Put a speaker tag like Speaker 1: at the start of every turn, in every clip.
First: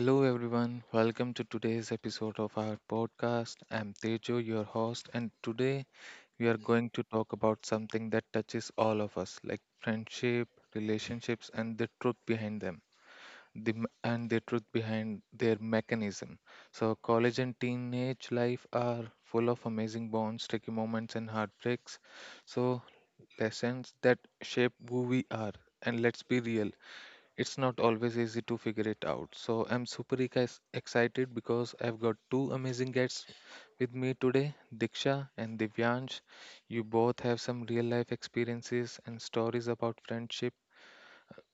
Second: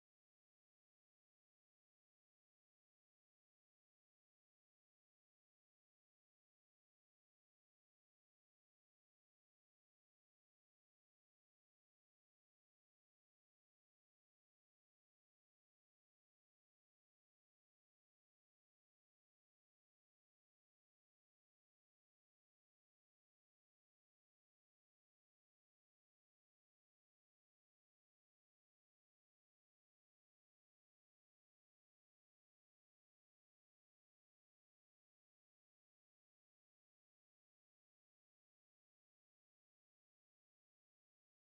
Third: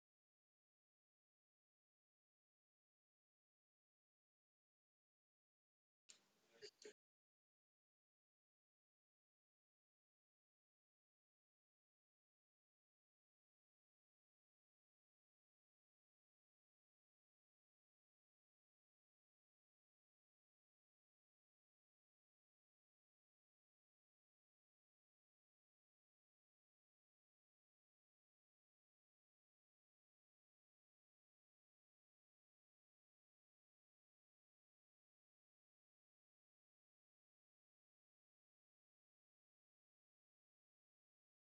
Speaker 1: Hello, everyone. Welcome to today's episode of our podcast. I'm Tejo, your host, and today we are going to talk about something that touches all of us, like friendship, relationships, and the truth behind them, and the truth behind their mechanism. So, college and teenage life are full of amazing bonds, tricky moments, and heartbreaks. So, lessons that shape who we are. And let's be real, it's not always easy to figure it out. So I'm super excited because I've got two amazing guests with me today, Diksha and Divyansh. You both have some real life experiences and stories about friendship,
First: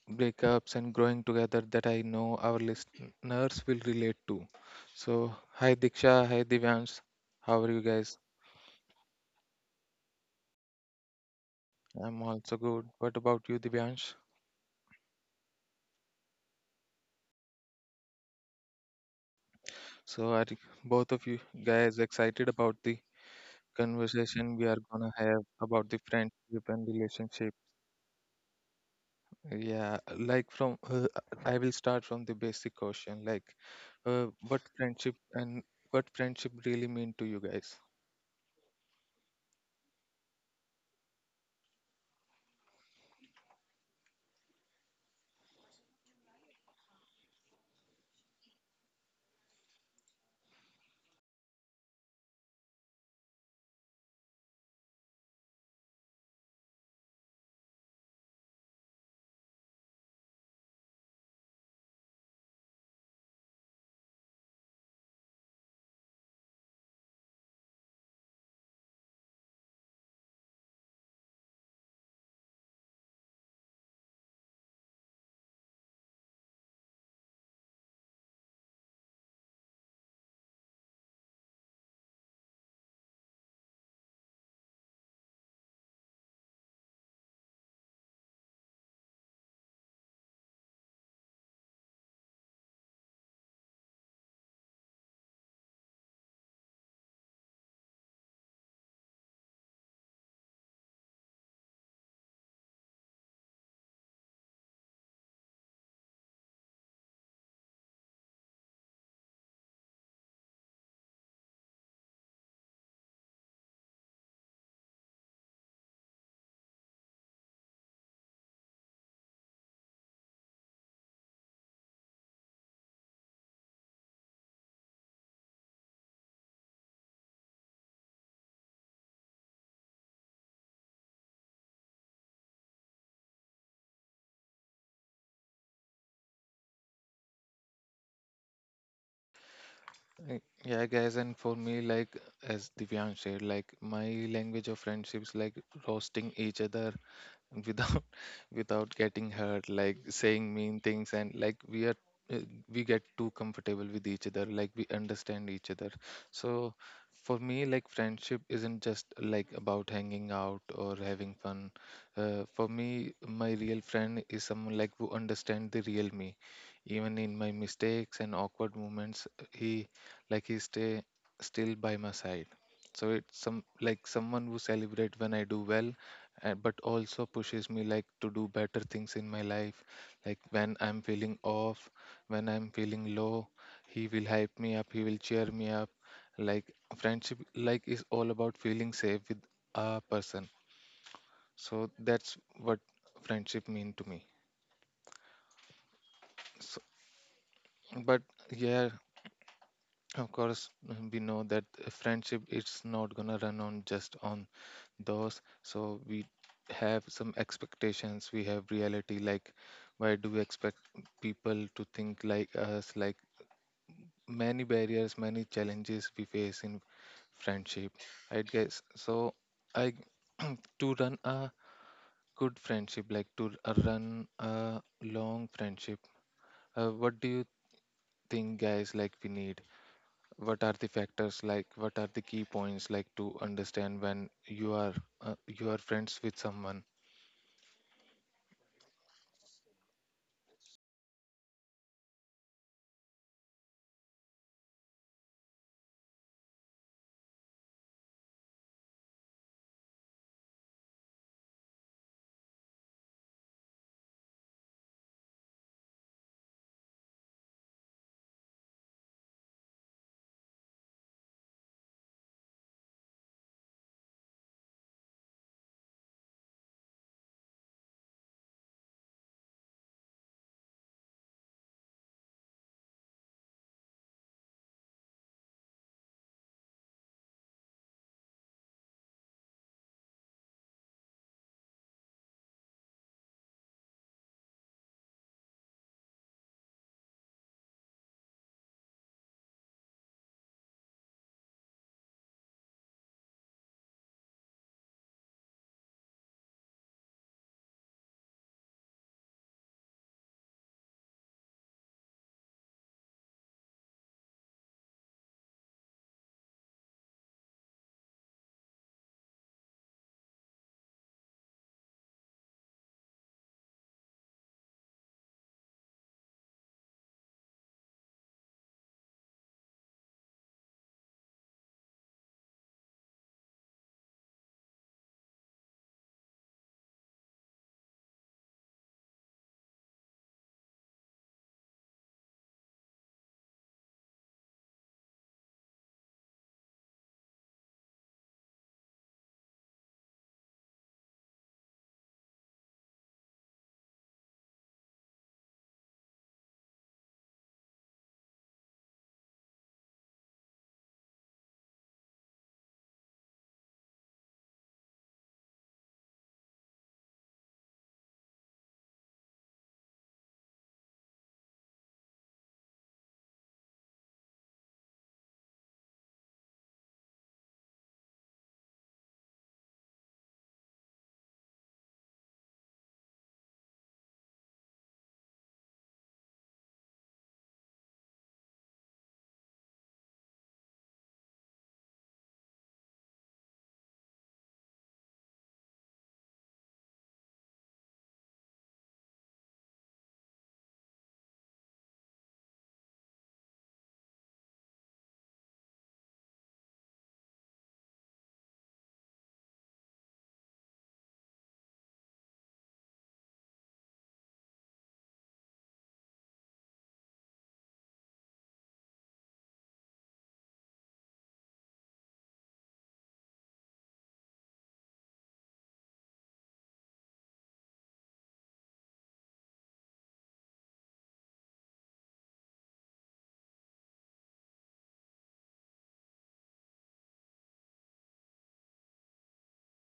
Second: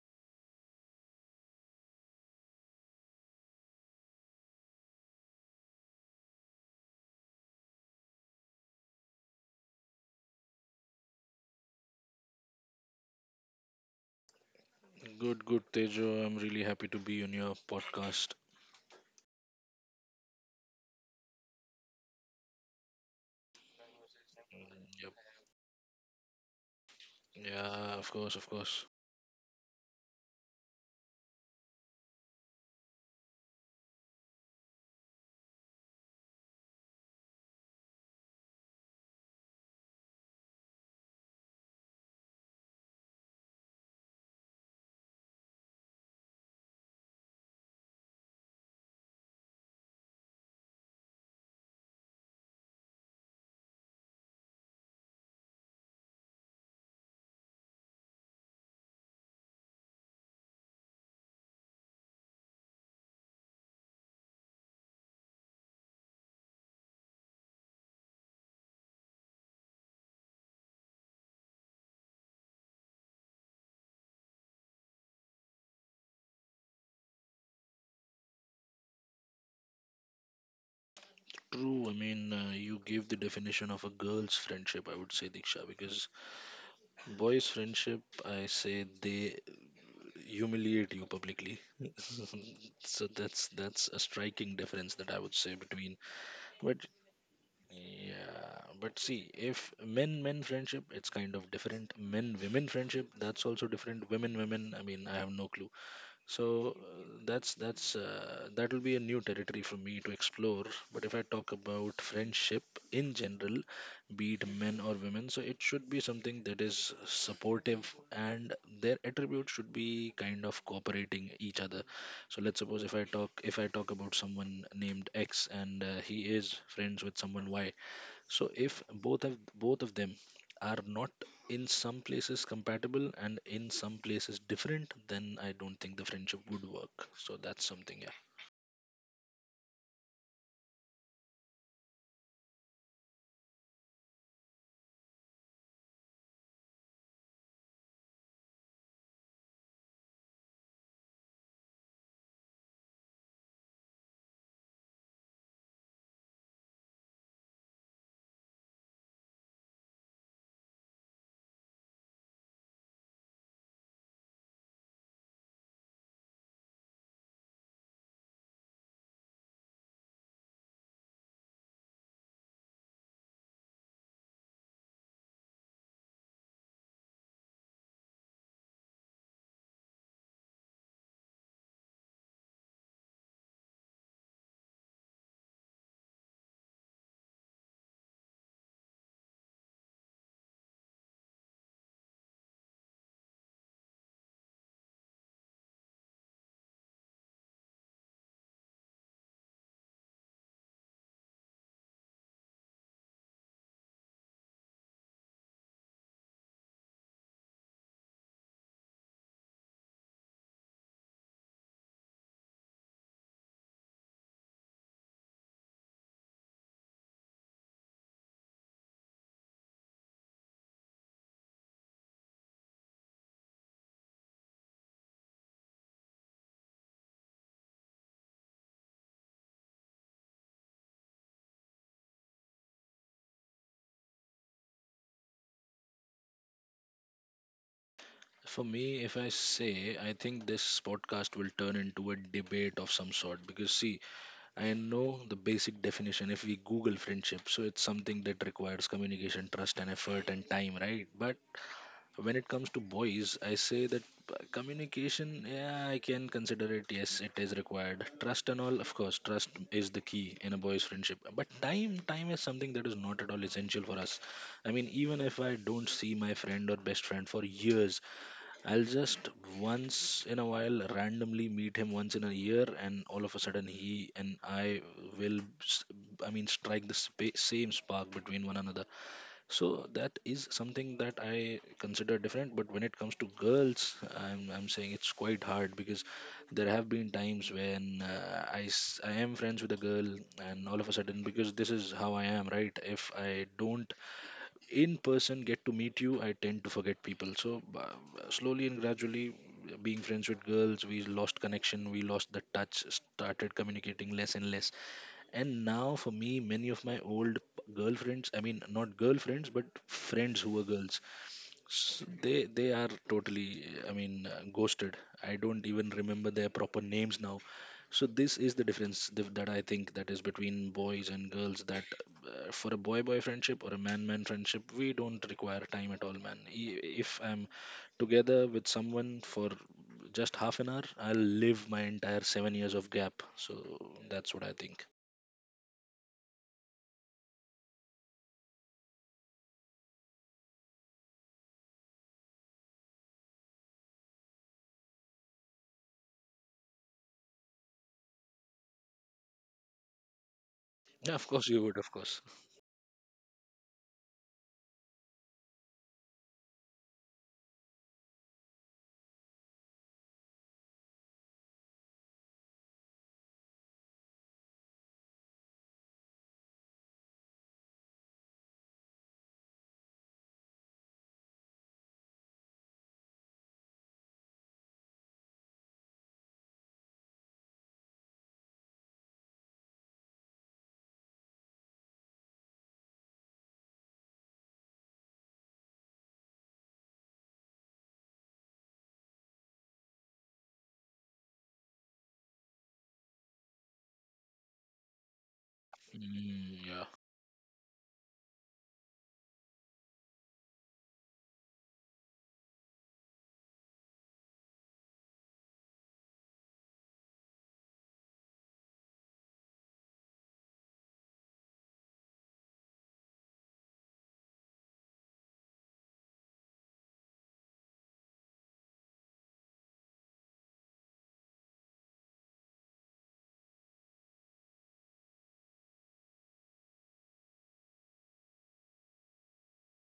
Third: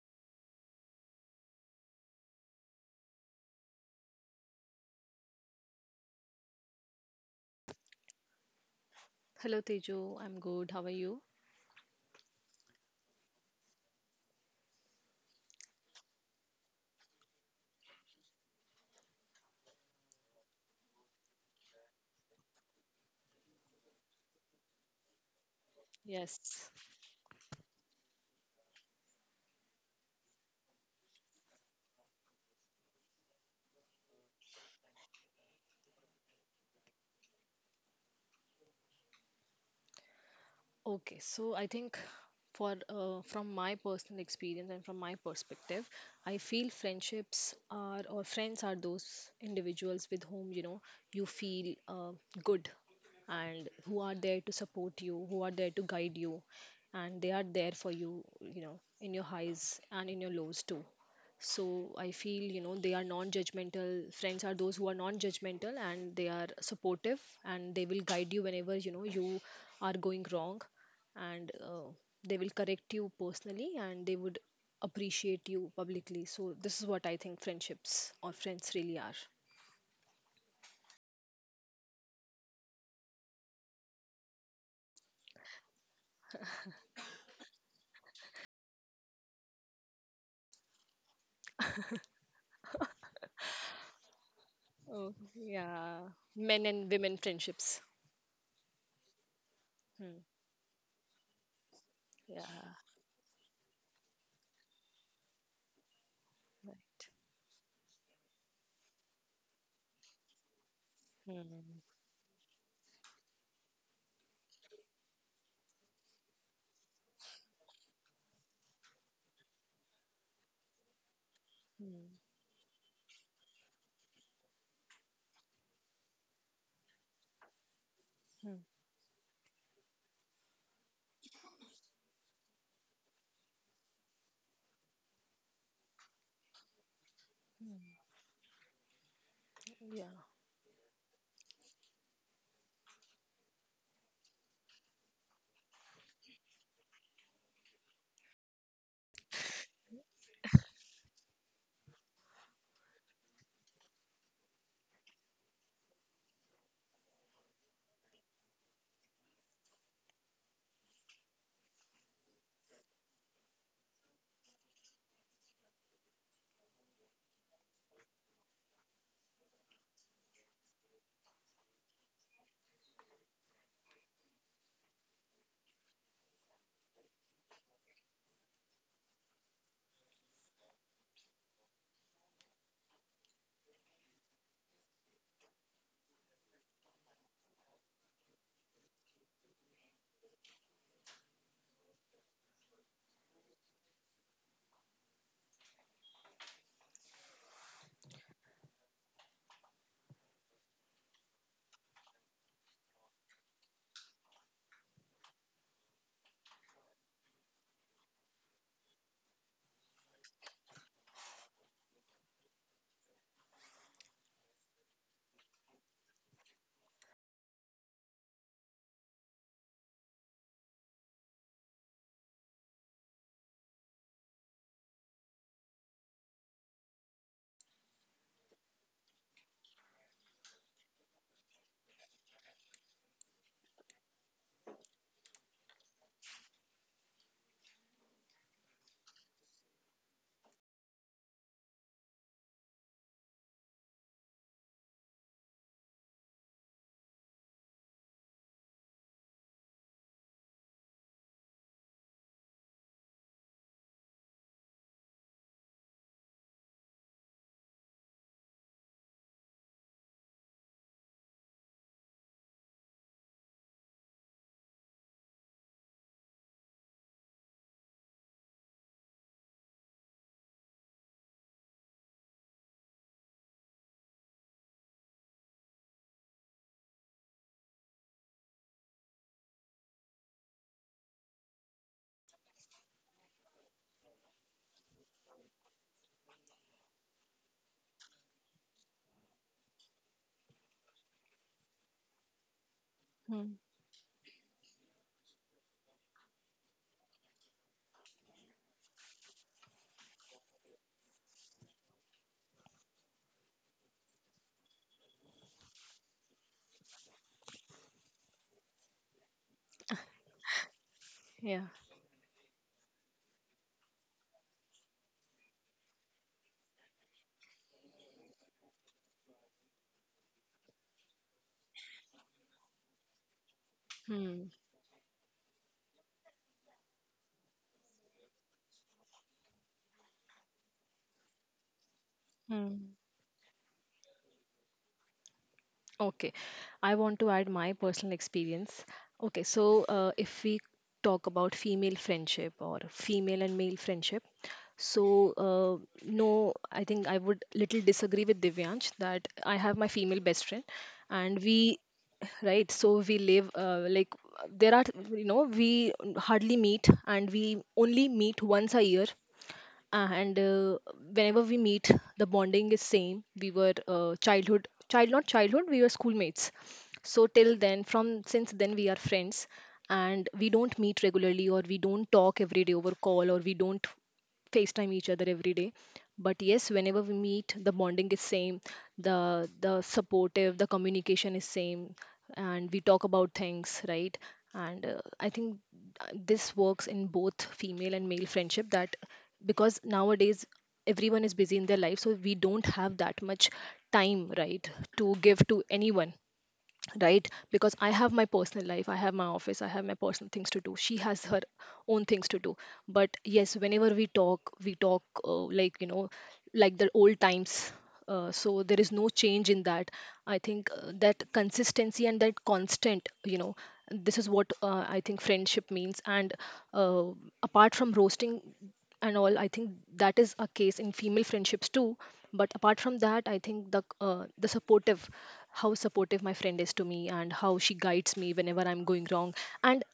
Speaker 1: breakups, and growing together that I know our listeners will relate to. So, hi Diksha, hi Divyansh. How are you guys?
Speaker 2: Hello Teju, I'm good. How are you?
Speaker 1: I'm also good. What about you, Divyansh?
Speaker 3: Good, good, Tejo. I'm really happy to be on your podcast.
Speaker 1: So, both of you guys excited about the conversation we are
Speaker 3: Mm,
Speaker 1: gonna
Speaker 3: yep.
Speaker 1: have about the friendship
Speaker 2: Yes.
Speaker 1: and relationship.
Speaker 3: Yeah, of course, of course.
Speaker 1: Yeah, like from I will start from the basic question, like uh, what friendship and what friendship really mean to you guys?
Speaker 2: Okay, so I think for from my personal experience and from my perspective, I feel friends are those individuals with whom you feel good, and who are there to support you, who are there to guide you, and they are there for you, you know, in your highs and in your lows too. So I feel, you know, they are non judgmental. Friends are those who are non judgmental and they are supportive, and they will guide you whenever, you know, you are going wrong, and they will correct you personally and they would appreciate you publicly. So this is what I think friendships or friends really are.
Speaker 3: True. I mean, you gave the definition of a girl's friendship, I would say, Diksha, because boys' friendship, I say they humiliate you publicly. So that's a striking difference
Speaker 2: Oh,
Speaker 3: that I would say between.
Speaker 2: yeah. Men
Speaker 3: But
Speaker 2: and women friendships.
Speaker 3: yeah, but see, if
Speaker 2: Hmm.
Speaker 3: men friendship, it's kind of different. Men women
Speaker 2: Yeah.
Speaker 3: friendship, that's also different. Women women, I mean, I have no clue. So
Speaker 2: Right.
Speaker 3: that's that will be a new territory for me to explore. But if I talk
Speaker 2: Hmm.
Speaker 3: about friendship in general, be it men or women, so it should be something that is supportive and their attributes should be kind of cooperating each other.
Speaker 2: Hmm.
Speaker 3: So let's suppose if I talk about someone named x and he is friends with someone y. So
Speaker 2: Hmm.
Speaker 3: if both of them are not in some places compatible and in some places different, then I don't think the friendship would work. So that's something, yeah.
Speaker 2: Yeah.
Speaker 1: Uh, Yeah, guys, and for me, like as Divyan shared, like my language of friendships, like roasting each other without without getting hurt, like saying mean things, and like uh, we get too comfortable with each other, like we understand each other. So for me, like friendship isn't just like about hanging out or having fun. For me, my real friend is someone like who understand the real me. Even in my mistakes and awkward moments, he, like, he stay still by my side. So it's some like someone who celebrate when I do well, and but also pushes me like to do better things in my life. Like when I'm feeling off, when I'm feeling low, he will hype me up, he will cheer me up. Like friendship, like, is all about feeling safe with a person. So that's what friendship mean to me. So, but yeah, of course, we know that friendship, it's not gonna run on just on those. So we have some expectations, we have reality. Like why do we expect people to think like us? Like many barriers, many challenges we face in friendship. Right, guys. So i, to run a good friendship, like to run a long friendship, what do you think, guys? Like we need, what are the factors, like what are the key points, like to understand when you are friends with someone.
Speaker 3: For me, if I say, I think this podcast will turn into a debate of some sort because, see, I know the basic definition if we Google friendship. So it's something that requires communication, trust, and effort and time, right? But when it comes to boys, I say that communication, yeah, I can consider it. Yes, it is required. Trust and all, of course, trust is the key in a boy's friendship. But time, time is something that is not at all essential for us. I mean, even if I don't see my friend or best friend for years, I'll just once in a while randomly meet him once in a year, and all of a sudden he and I will, I mean, strike the same spark between one another. So that is something that I consider different. But when it comes to girls I'm saying it's quite hard because there have been times when I am friends with a girl, and all of a sudden, because this is how I am, right? If I
Speaker 2: Hmm.
Speaker 3: don't in person get to meet you, I tend to forget people. So slowly and gradually, being friends with girls, we lost connection, we lost the touch, started communicating less and less. And now, for me, many of my old girlfriends, I mean, not girlfriends, but friends who were girls,
Speaker 2: Yeah.
Speaker 3: s they are totally, I mean, ghosted. I don't even remember their proper names now. So this is the difference that I think that is between boys and girls. That for a boy-boy friendship or a man-man
Speaker 2: Hmm.
Speaker 3: friendship, we don't require time at all, man. If I'm together with someone for just half an hour, I'll live my entire 7 years
Speaker 2: Hmm.
Speaker 3: of gap. So that's what I think.
Speaker 2: Okay, I want to add my personal experience. Okay, so if we talk about female friendship or female and male friendship, so no, I think I would little disagree with Divyansh that I have my female best friend,
Speaker 3: Yeah, of
Speaker 2: and
Speaker 3: course you would, of course.
Speaker 2: right, so we live like, there are, you know, we hardly meet, and we only meet once a year, and whenever we meet the bonding is same. We were childhood, child, not childhood, we were schoolmates. So till then, from since then, we are friends, and we don't meet regularly, or we don't talk every day over call, or we don't facetime each other every day. But yes, whenever we meet the bonding is same, the supportive, the communication is same, and we talk about things, right? And I think this works in both female and male friendship, that because nowadays everyone is busy in their life, so we don't have that much time, right, to give to anyone.
Speaker 3: Mm, yeah.
Speaker 2: Right, because I have my personal life, I have my office, I have my personal things to do, she has her own things to do. But yes, whenever we talk, like, you know, like the old times. So there is no change in that. I think that consistency and that constant, you know, this is what, I think, friendship means. And uh, apart from roasting and all, I think that is a case in female friendships too. But apart from that, I think the supportive, how supportive my friend is to me and how she guides me whenever I'm going wrong. And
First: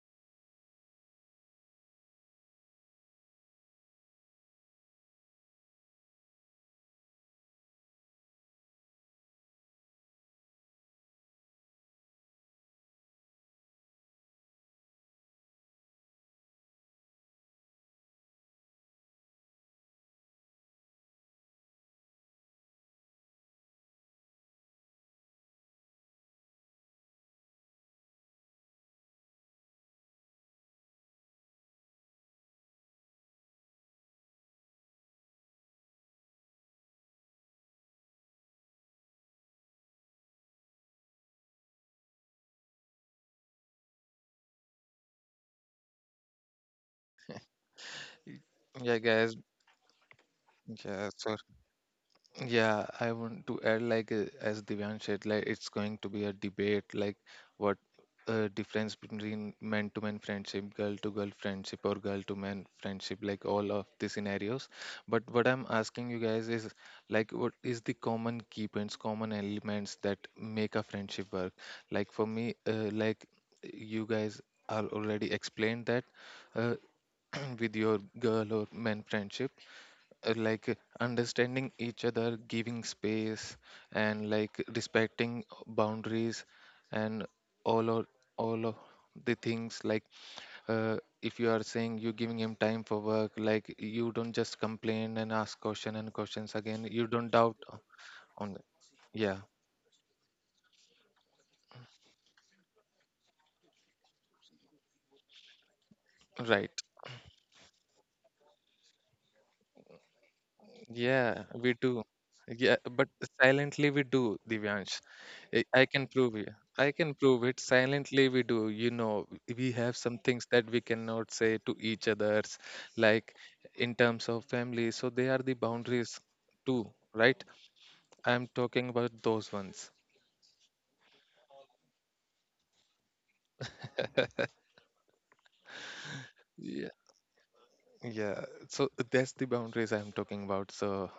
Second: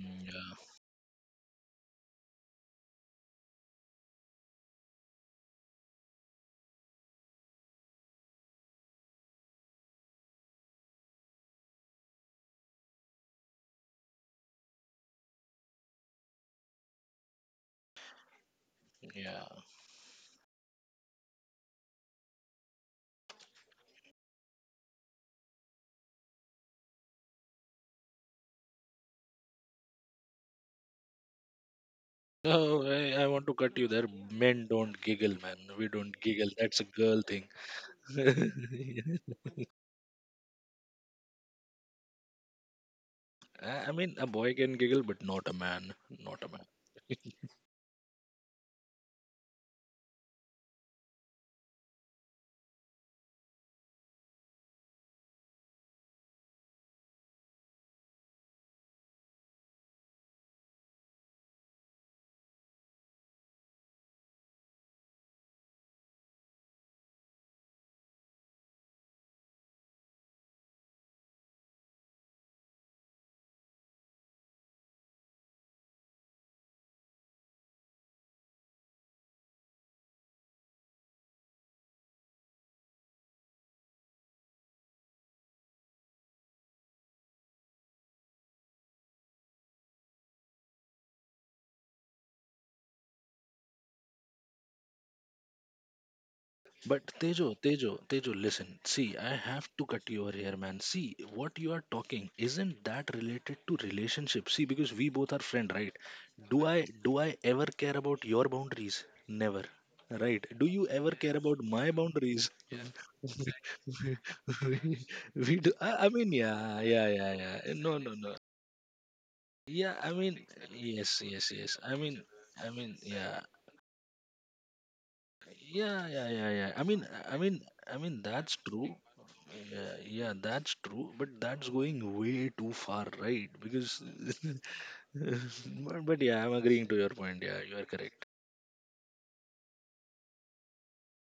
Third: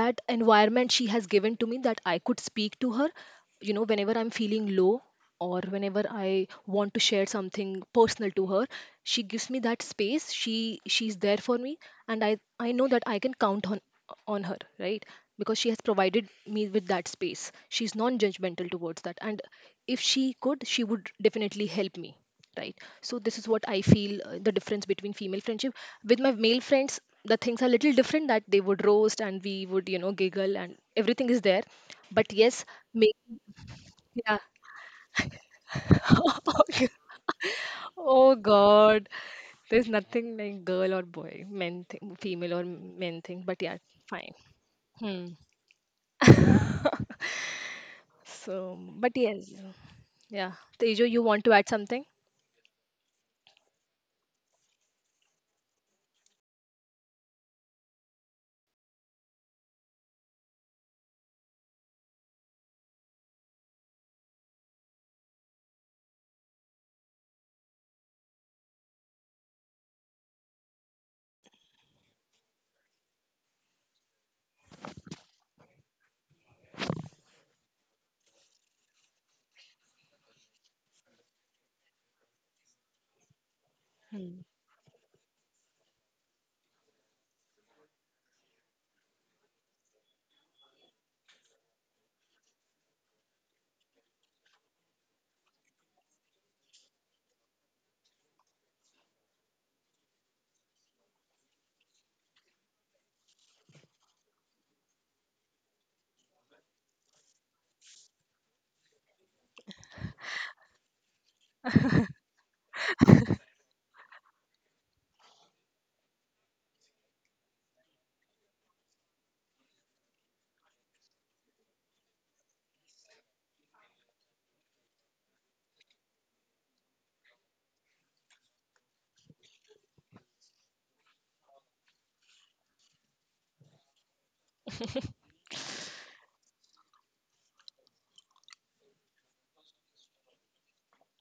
Speaker 2: that
Speaker 3: yeah.
Speaker 2: environment she has given to me, that I could speak to her, you know, whenever I'm feeling low or whenever I want to share something personal to her, she gives me that space. She's there for me, and I know that I can count on her, right? Because she has provided me with that space, she's non judgmental towards that. And
Speaker 3: Yeah.
Speaker 2: if she could, she would definitely help me, right? So this is what I feel, the difference between female friendship. With my male friends, the things are little different, that they would roast and we would, you know, giggle and everything is there. But
Speaker 3: No,
Speaker 2: yes, make
Speaker 3: I want to cut you there.
Speaker 2: yeah.
Speaker 3: Men don't giggle, man. We don't giggle. That's a girl thing.
Speaker 2: Oh God, there's nothing like girl or boy, men thing, female or men thing. But yeah,
Speaker 3: I mean, a
Speaker 2: fine.
Speaker 3: boy can giggle, but
Speaker 2: Hmm.
Speaker 3: not a man. Not a man.
Speaker 2: So,
Speaker 1: Yeah,
Speaker 2: but
Speaker 1: guys.
Speaker 2: yes, yeah. Tejo,
Speaker 1: Yeah,
Speaker 2: you
Speaker 1: sure.
Speaker 2: want to add something?
Speaker 1: Yeah, I want to add, like as Divyan said, like it's going to be a debate. Like what difference between man to man friendship, girl to girl friendship, or girl to man friendship, like all of the scenarios. But what I'm asking you guys is, like, what is the common key points, common elements that make a friendship work? Like for me, like, you guys are already explained that uh, with your girl or man friendship, uh, like uh, understanding each other, giving space, and
Speaker 2: Hmm.
Speaker 1: like respecting boundaries, and all of all of the things, like, uh, if you are saying you're giving him time for work, like you don't just complain and ask question and questions again,
Speaker 3: But
Speaker 1: you don't
Speaker 3: Tejo,
Speaker 1: doubt on
Speaker 3: Tejo, Tejo,
Speaker 1: on-
Speaker 3: listen. See, I
Speaker 1: Yeah,
Speaker 3: have to cut you over here, man. See, what you are talking isn't that related to relationship? See, because we both are friend, right? Do
Speaker 1: right.
Speaker 3: I do I ever care about your boundaries? Never, right? Do you ever care
Speaker 1: Yeah,
Speaker 3: about
Speaker 1: we
Speaker 3: my
Speaker 1: do.
Speaker 3: boundaries?
Speaker 1: Yeah,
Speaker 3: Yeah.
Speaker 1: but silently we do,
Speaker 3: we,
Speaker 1: Divyansh.
Speaker 3: we
Speaker 1: I
Speaker 3: do.
Speaker 1: I
Speaker 3: I
Speaker 1: can
Speaker 3: mean,
Speaker 1: prove it.
Speaker 3: yeah,
Speaker 1: I
Speaker 3: yeah,
Speaker 1: can
Speaker 3: yeah,
Speaker 1: prove
Speaker 3: yeah.
Speaker 1: it.
Speaker 3: No, no,
Speaker 1: Silently
Speaker 3: no.
Speaker 1: we do. We
Speaker 3: Yeah,
Speaker 1: have
Speaker 3: I
Speaker 1: some
Speaker 3: mean,
Speaker 1: things that we
Speaker 3: yes,
Speaker 1: cannot
Speaker 3: yes,
Speaker 1: say
Speaker 3: yes.
Speaker 1: to each others,
Speaker 3: I mean,
Speaker 1: like
Speaker 3: yeah,
Speaker 1: in terms of family. So they are the
Speaker 3: yeah,
Speaker 1: boundaries
Speaker 3: yeah, yeah, yeah. I
Speaker 1: too,
Speaker 3: mean, I
Speaker 1: right?
Speaker 3: mean, I mean,
Speaker 1: I'm
Speaker 3: that's true.
Speaker 1: talking about those ones.
Speaker 3: Yeah, yeah, that's true, but that's going way too far, right? Because, but yeah, I'm agreeing
Speaker 1: Yeah,
Speaker 3: to your point. Yeah, you are correct.
Speaker 1: yeah. So that's the boundaries I'm talking about. So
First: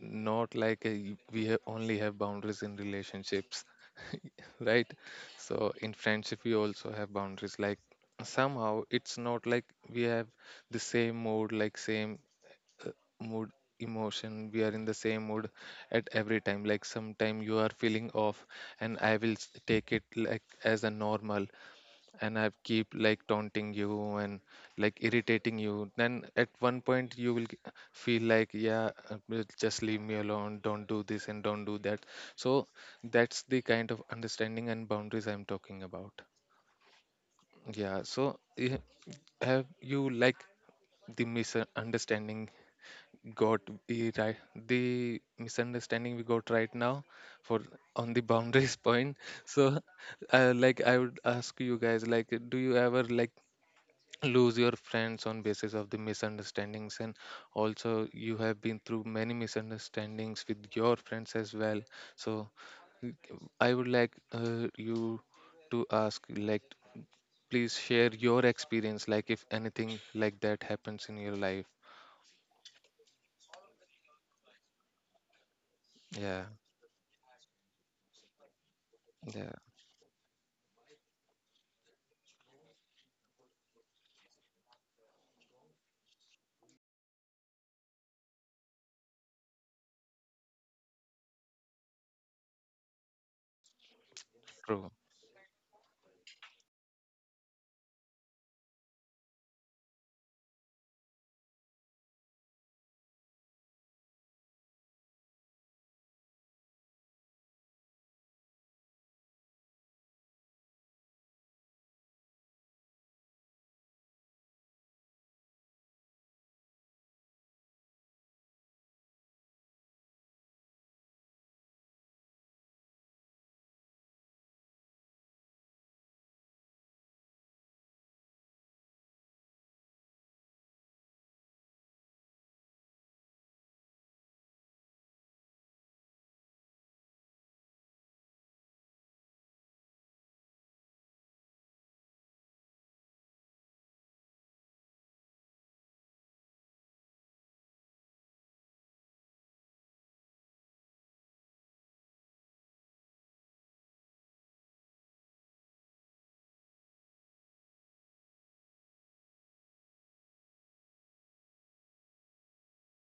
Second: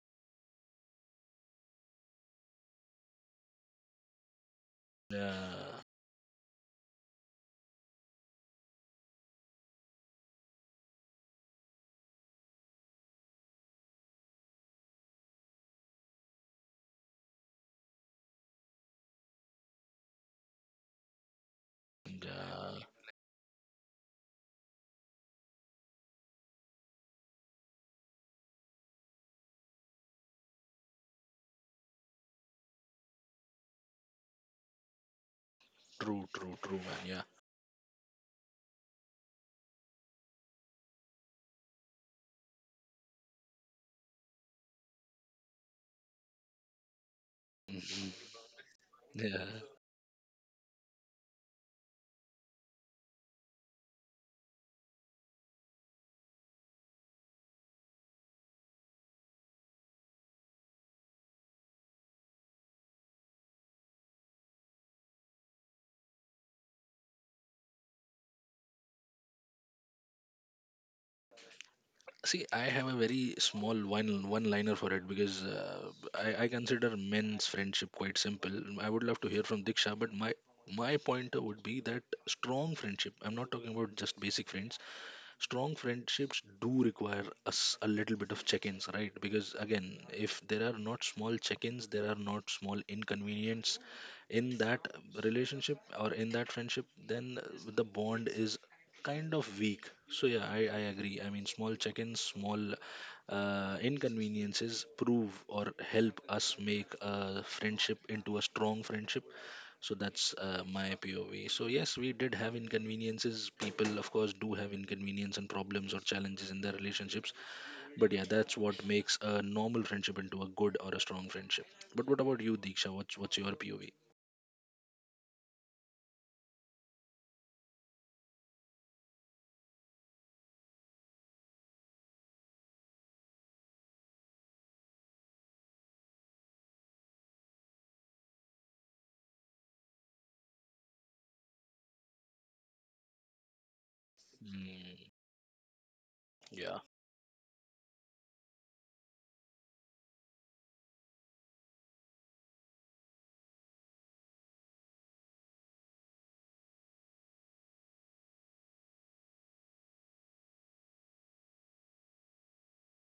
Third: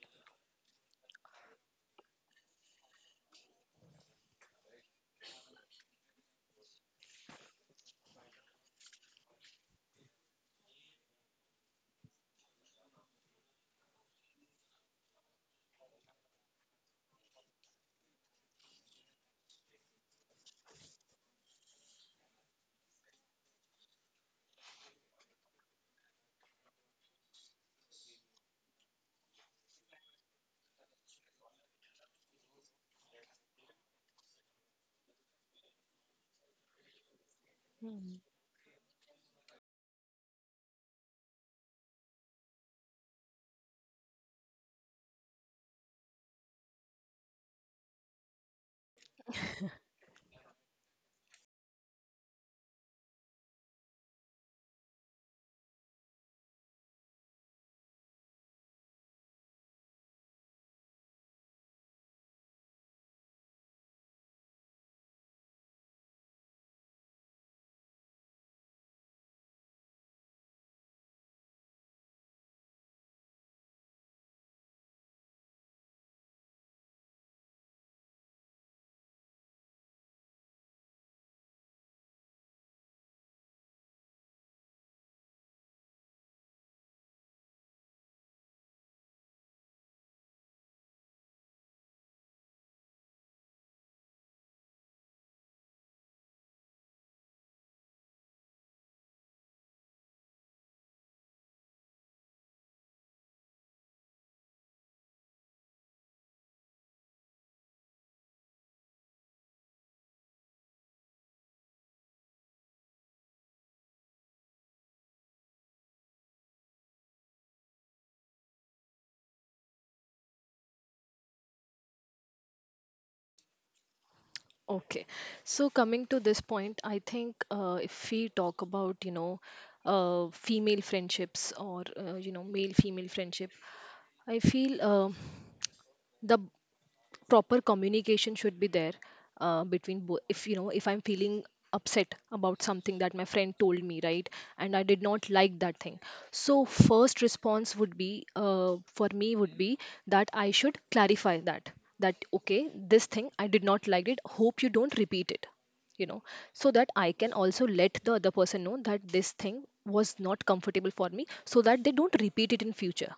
Speaker 1: not like a, y- we ha- only have boundaries in relationships, right? So
Speaker 3: Yeah,
Speaker 1: in friendship we also have boundaries. Like somehow it's not like we have the same mood, like same uh, mood, emotion. We are in the same mood at every time. Like sometime you are feeling off and I will take it like as a normal, and I've
Speaker 3: yeah,
Speaker 1: keep like taunting you and like irritating you, then at one point you will feel like, yeah, will just leave me alone, don't do this and don't do that. So that's the kind of understanding and boundaries I'm talking about.
Speaker 3: true, true, true, man. Yeah.
Speaker 1: Yeah.
Speaker 2: Hmm.
Speaker 1: So have you, like, the misunderstanding got the right, the misunderstanding we got right now, for on
Speaker 3: Mhm.
Speaker 1: the boundaries point.
Speaker 3: Yeah.
Speaker 1: So like, I would ask you guys, like, do you ever like lose your friends on basis of the misunderstandings, and also you have been through many misunderstandings with your friends as well. So y- I would like you to ask, like, please share your experience, like if anything like that happens in your life.
Speaker 3: See, I have a very small one liner for it because
Speaker 1: Yeah.
Speaker 3: I consider men's friendship quite simple. I would love to hear
Speaker 1: Yeah.
Speaker 3: from Diksha, but my pointer would be that strong friendship. I'm not talking about just basic friends. Strong friendships do require us a little bit of check-ins, right? Because again, if there are not small check-ins, there are not small inconvenience in that
Speaker 1: True.
Speaker 3: relationship or in that friendship, then the bond is kind of weak. So yeah, I agree. I mean, small check-ins, small inconveniences prove or help us make a friendship into a strong friendship. So that's my POV. So yes, we did have inconveniences. People of course do have inconvenience and problems or challenges in their relationships. But yeah, that's what makes a normal friendship into a good or a strong friendship. But what about you, Diksha? What's your POV?
Speaker 2: Okay. So coming to this point, I think if we talk about, you know, female friendships, or, you know, male-female friendship, I feel the proper communication should be there between both. If, you know, if I'm feeling upset about something that my friend told me, right, and I did
Speaker 3: Mm,
Speaker 2: not like that thing, so
Speaker 3: yeah.
Speaker 2: first response would be, for me would be, that I should clarify that, that okay, this thing I did not like, it hope you don't repeat it, you know, so that I can also let the other person know that this thing was not comfortable for me, so that they don't repeat it in future,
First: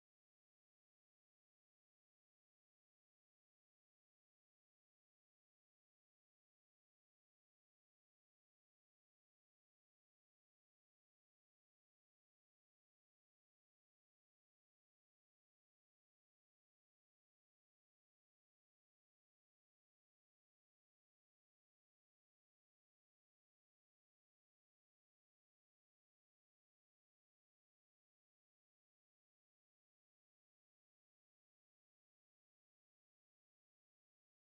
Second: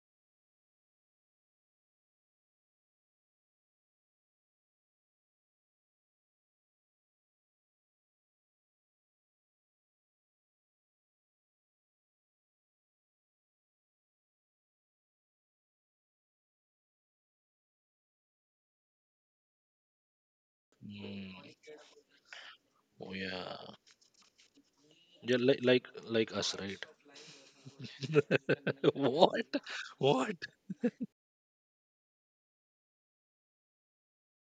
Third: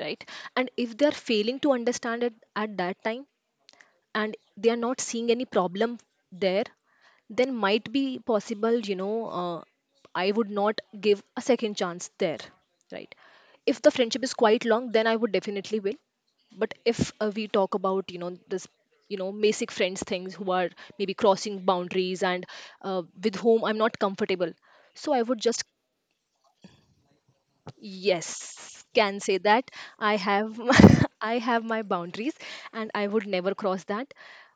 Speaker 2: right? And if they are failing to understand it at that time, and they are not seeing any problem there, then might be possible, you know, I would not give a second chance there, right? If the friendship is quite long, then I would definitely will. But if we talk about, you know, this, you know, basic friends things who are maybe
Speaker 3: Mm.
Speaker 2: crossing boundaries, and
Speaker 3: Oh
Speaker 2: with
Speaker 3: yeah.
Speaker 2: whom I'm not comfortable, so I
Speaker 3: Yeah,
Speaker 2: would
Speaker 3: like
Speaker 2: just...
Speaker 3: like like us, right?
Speaker 2: Yes, can say
Speaker 3: What,
Speaker 2: that. I
Speaker 3: what?
Speaker 2: have I have my boundaries, and I would never cross that,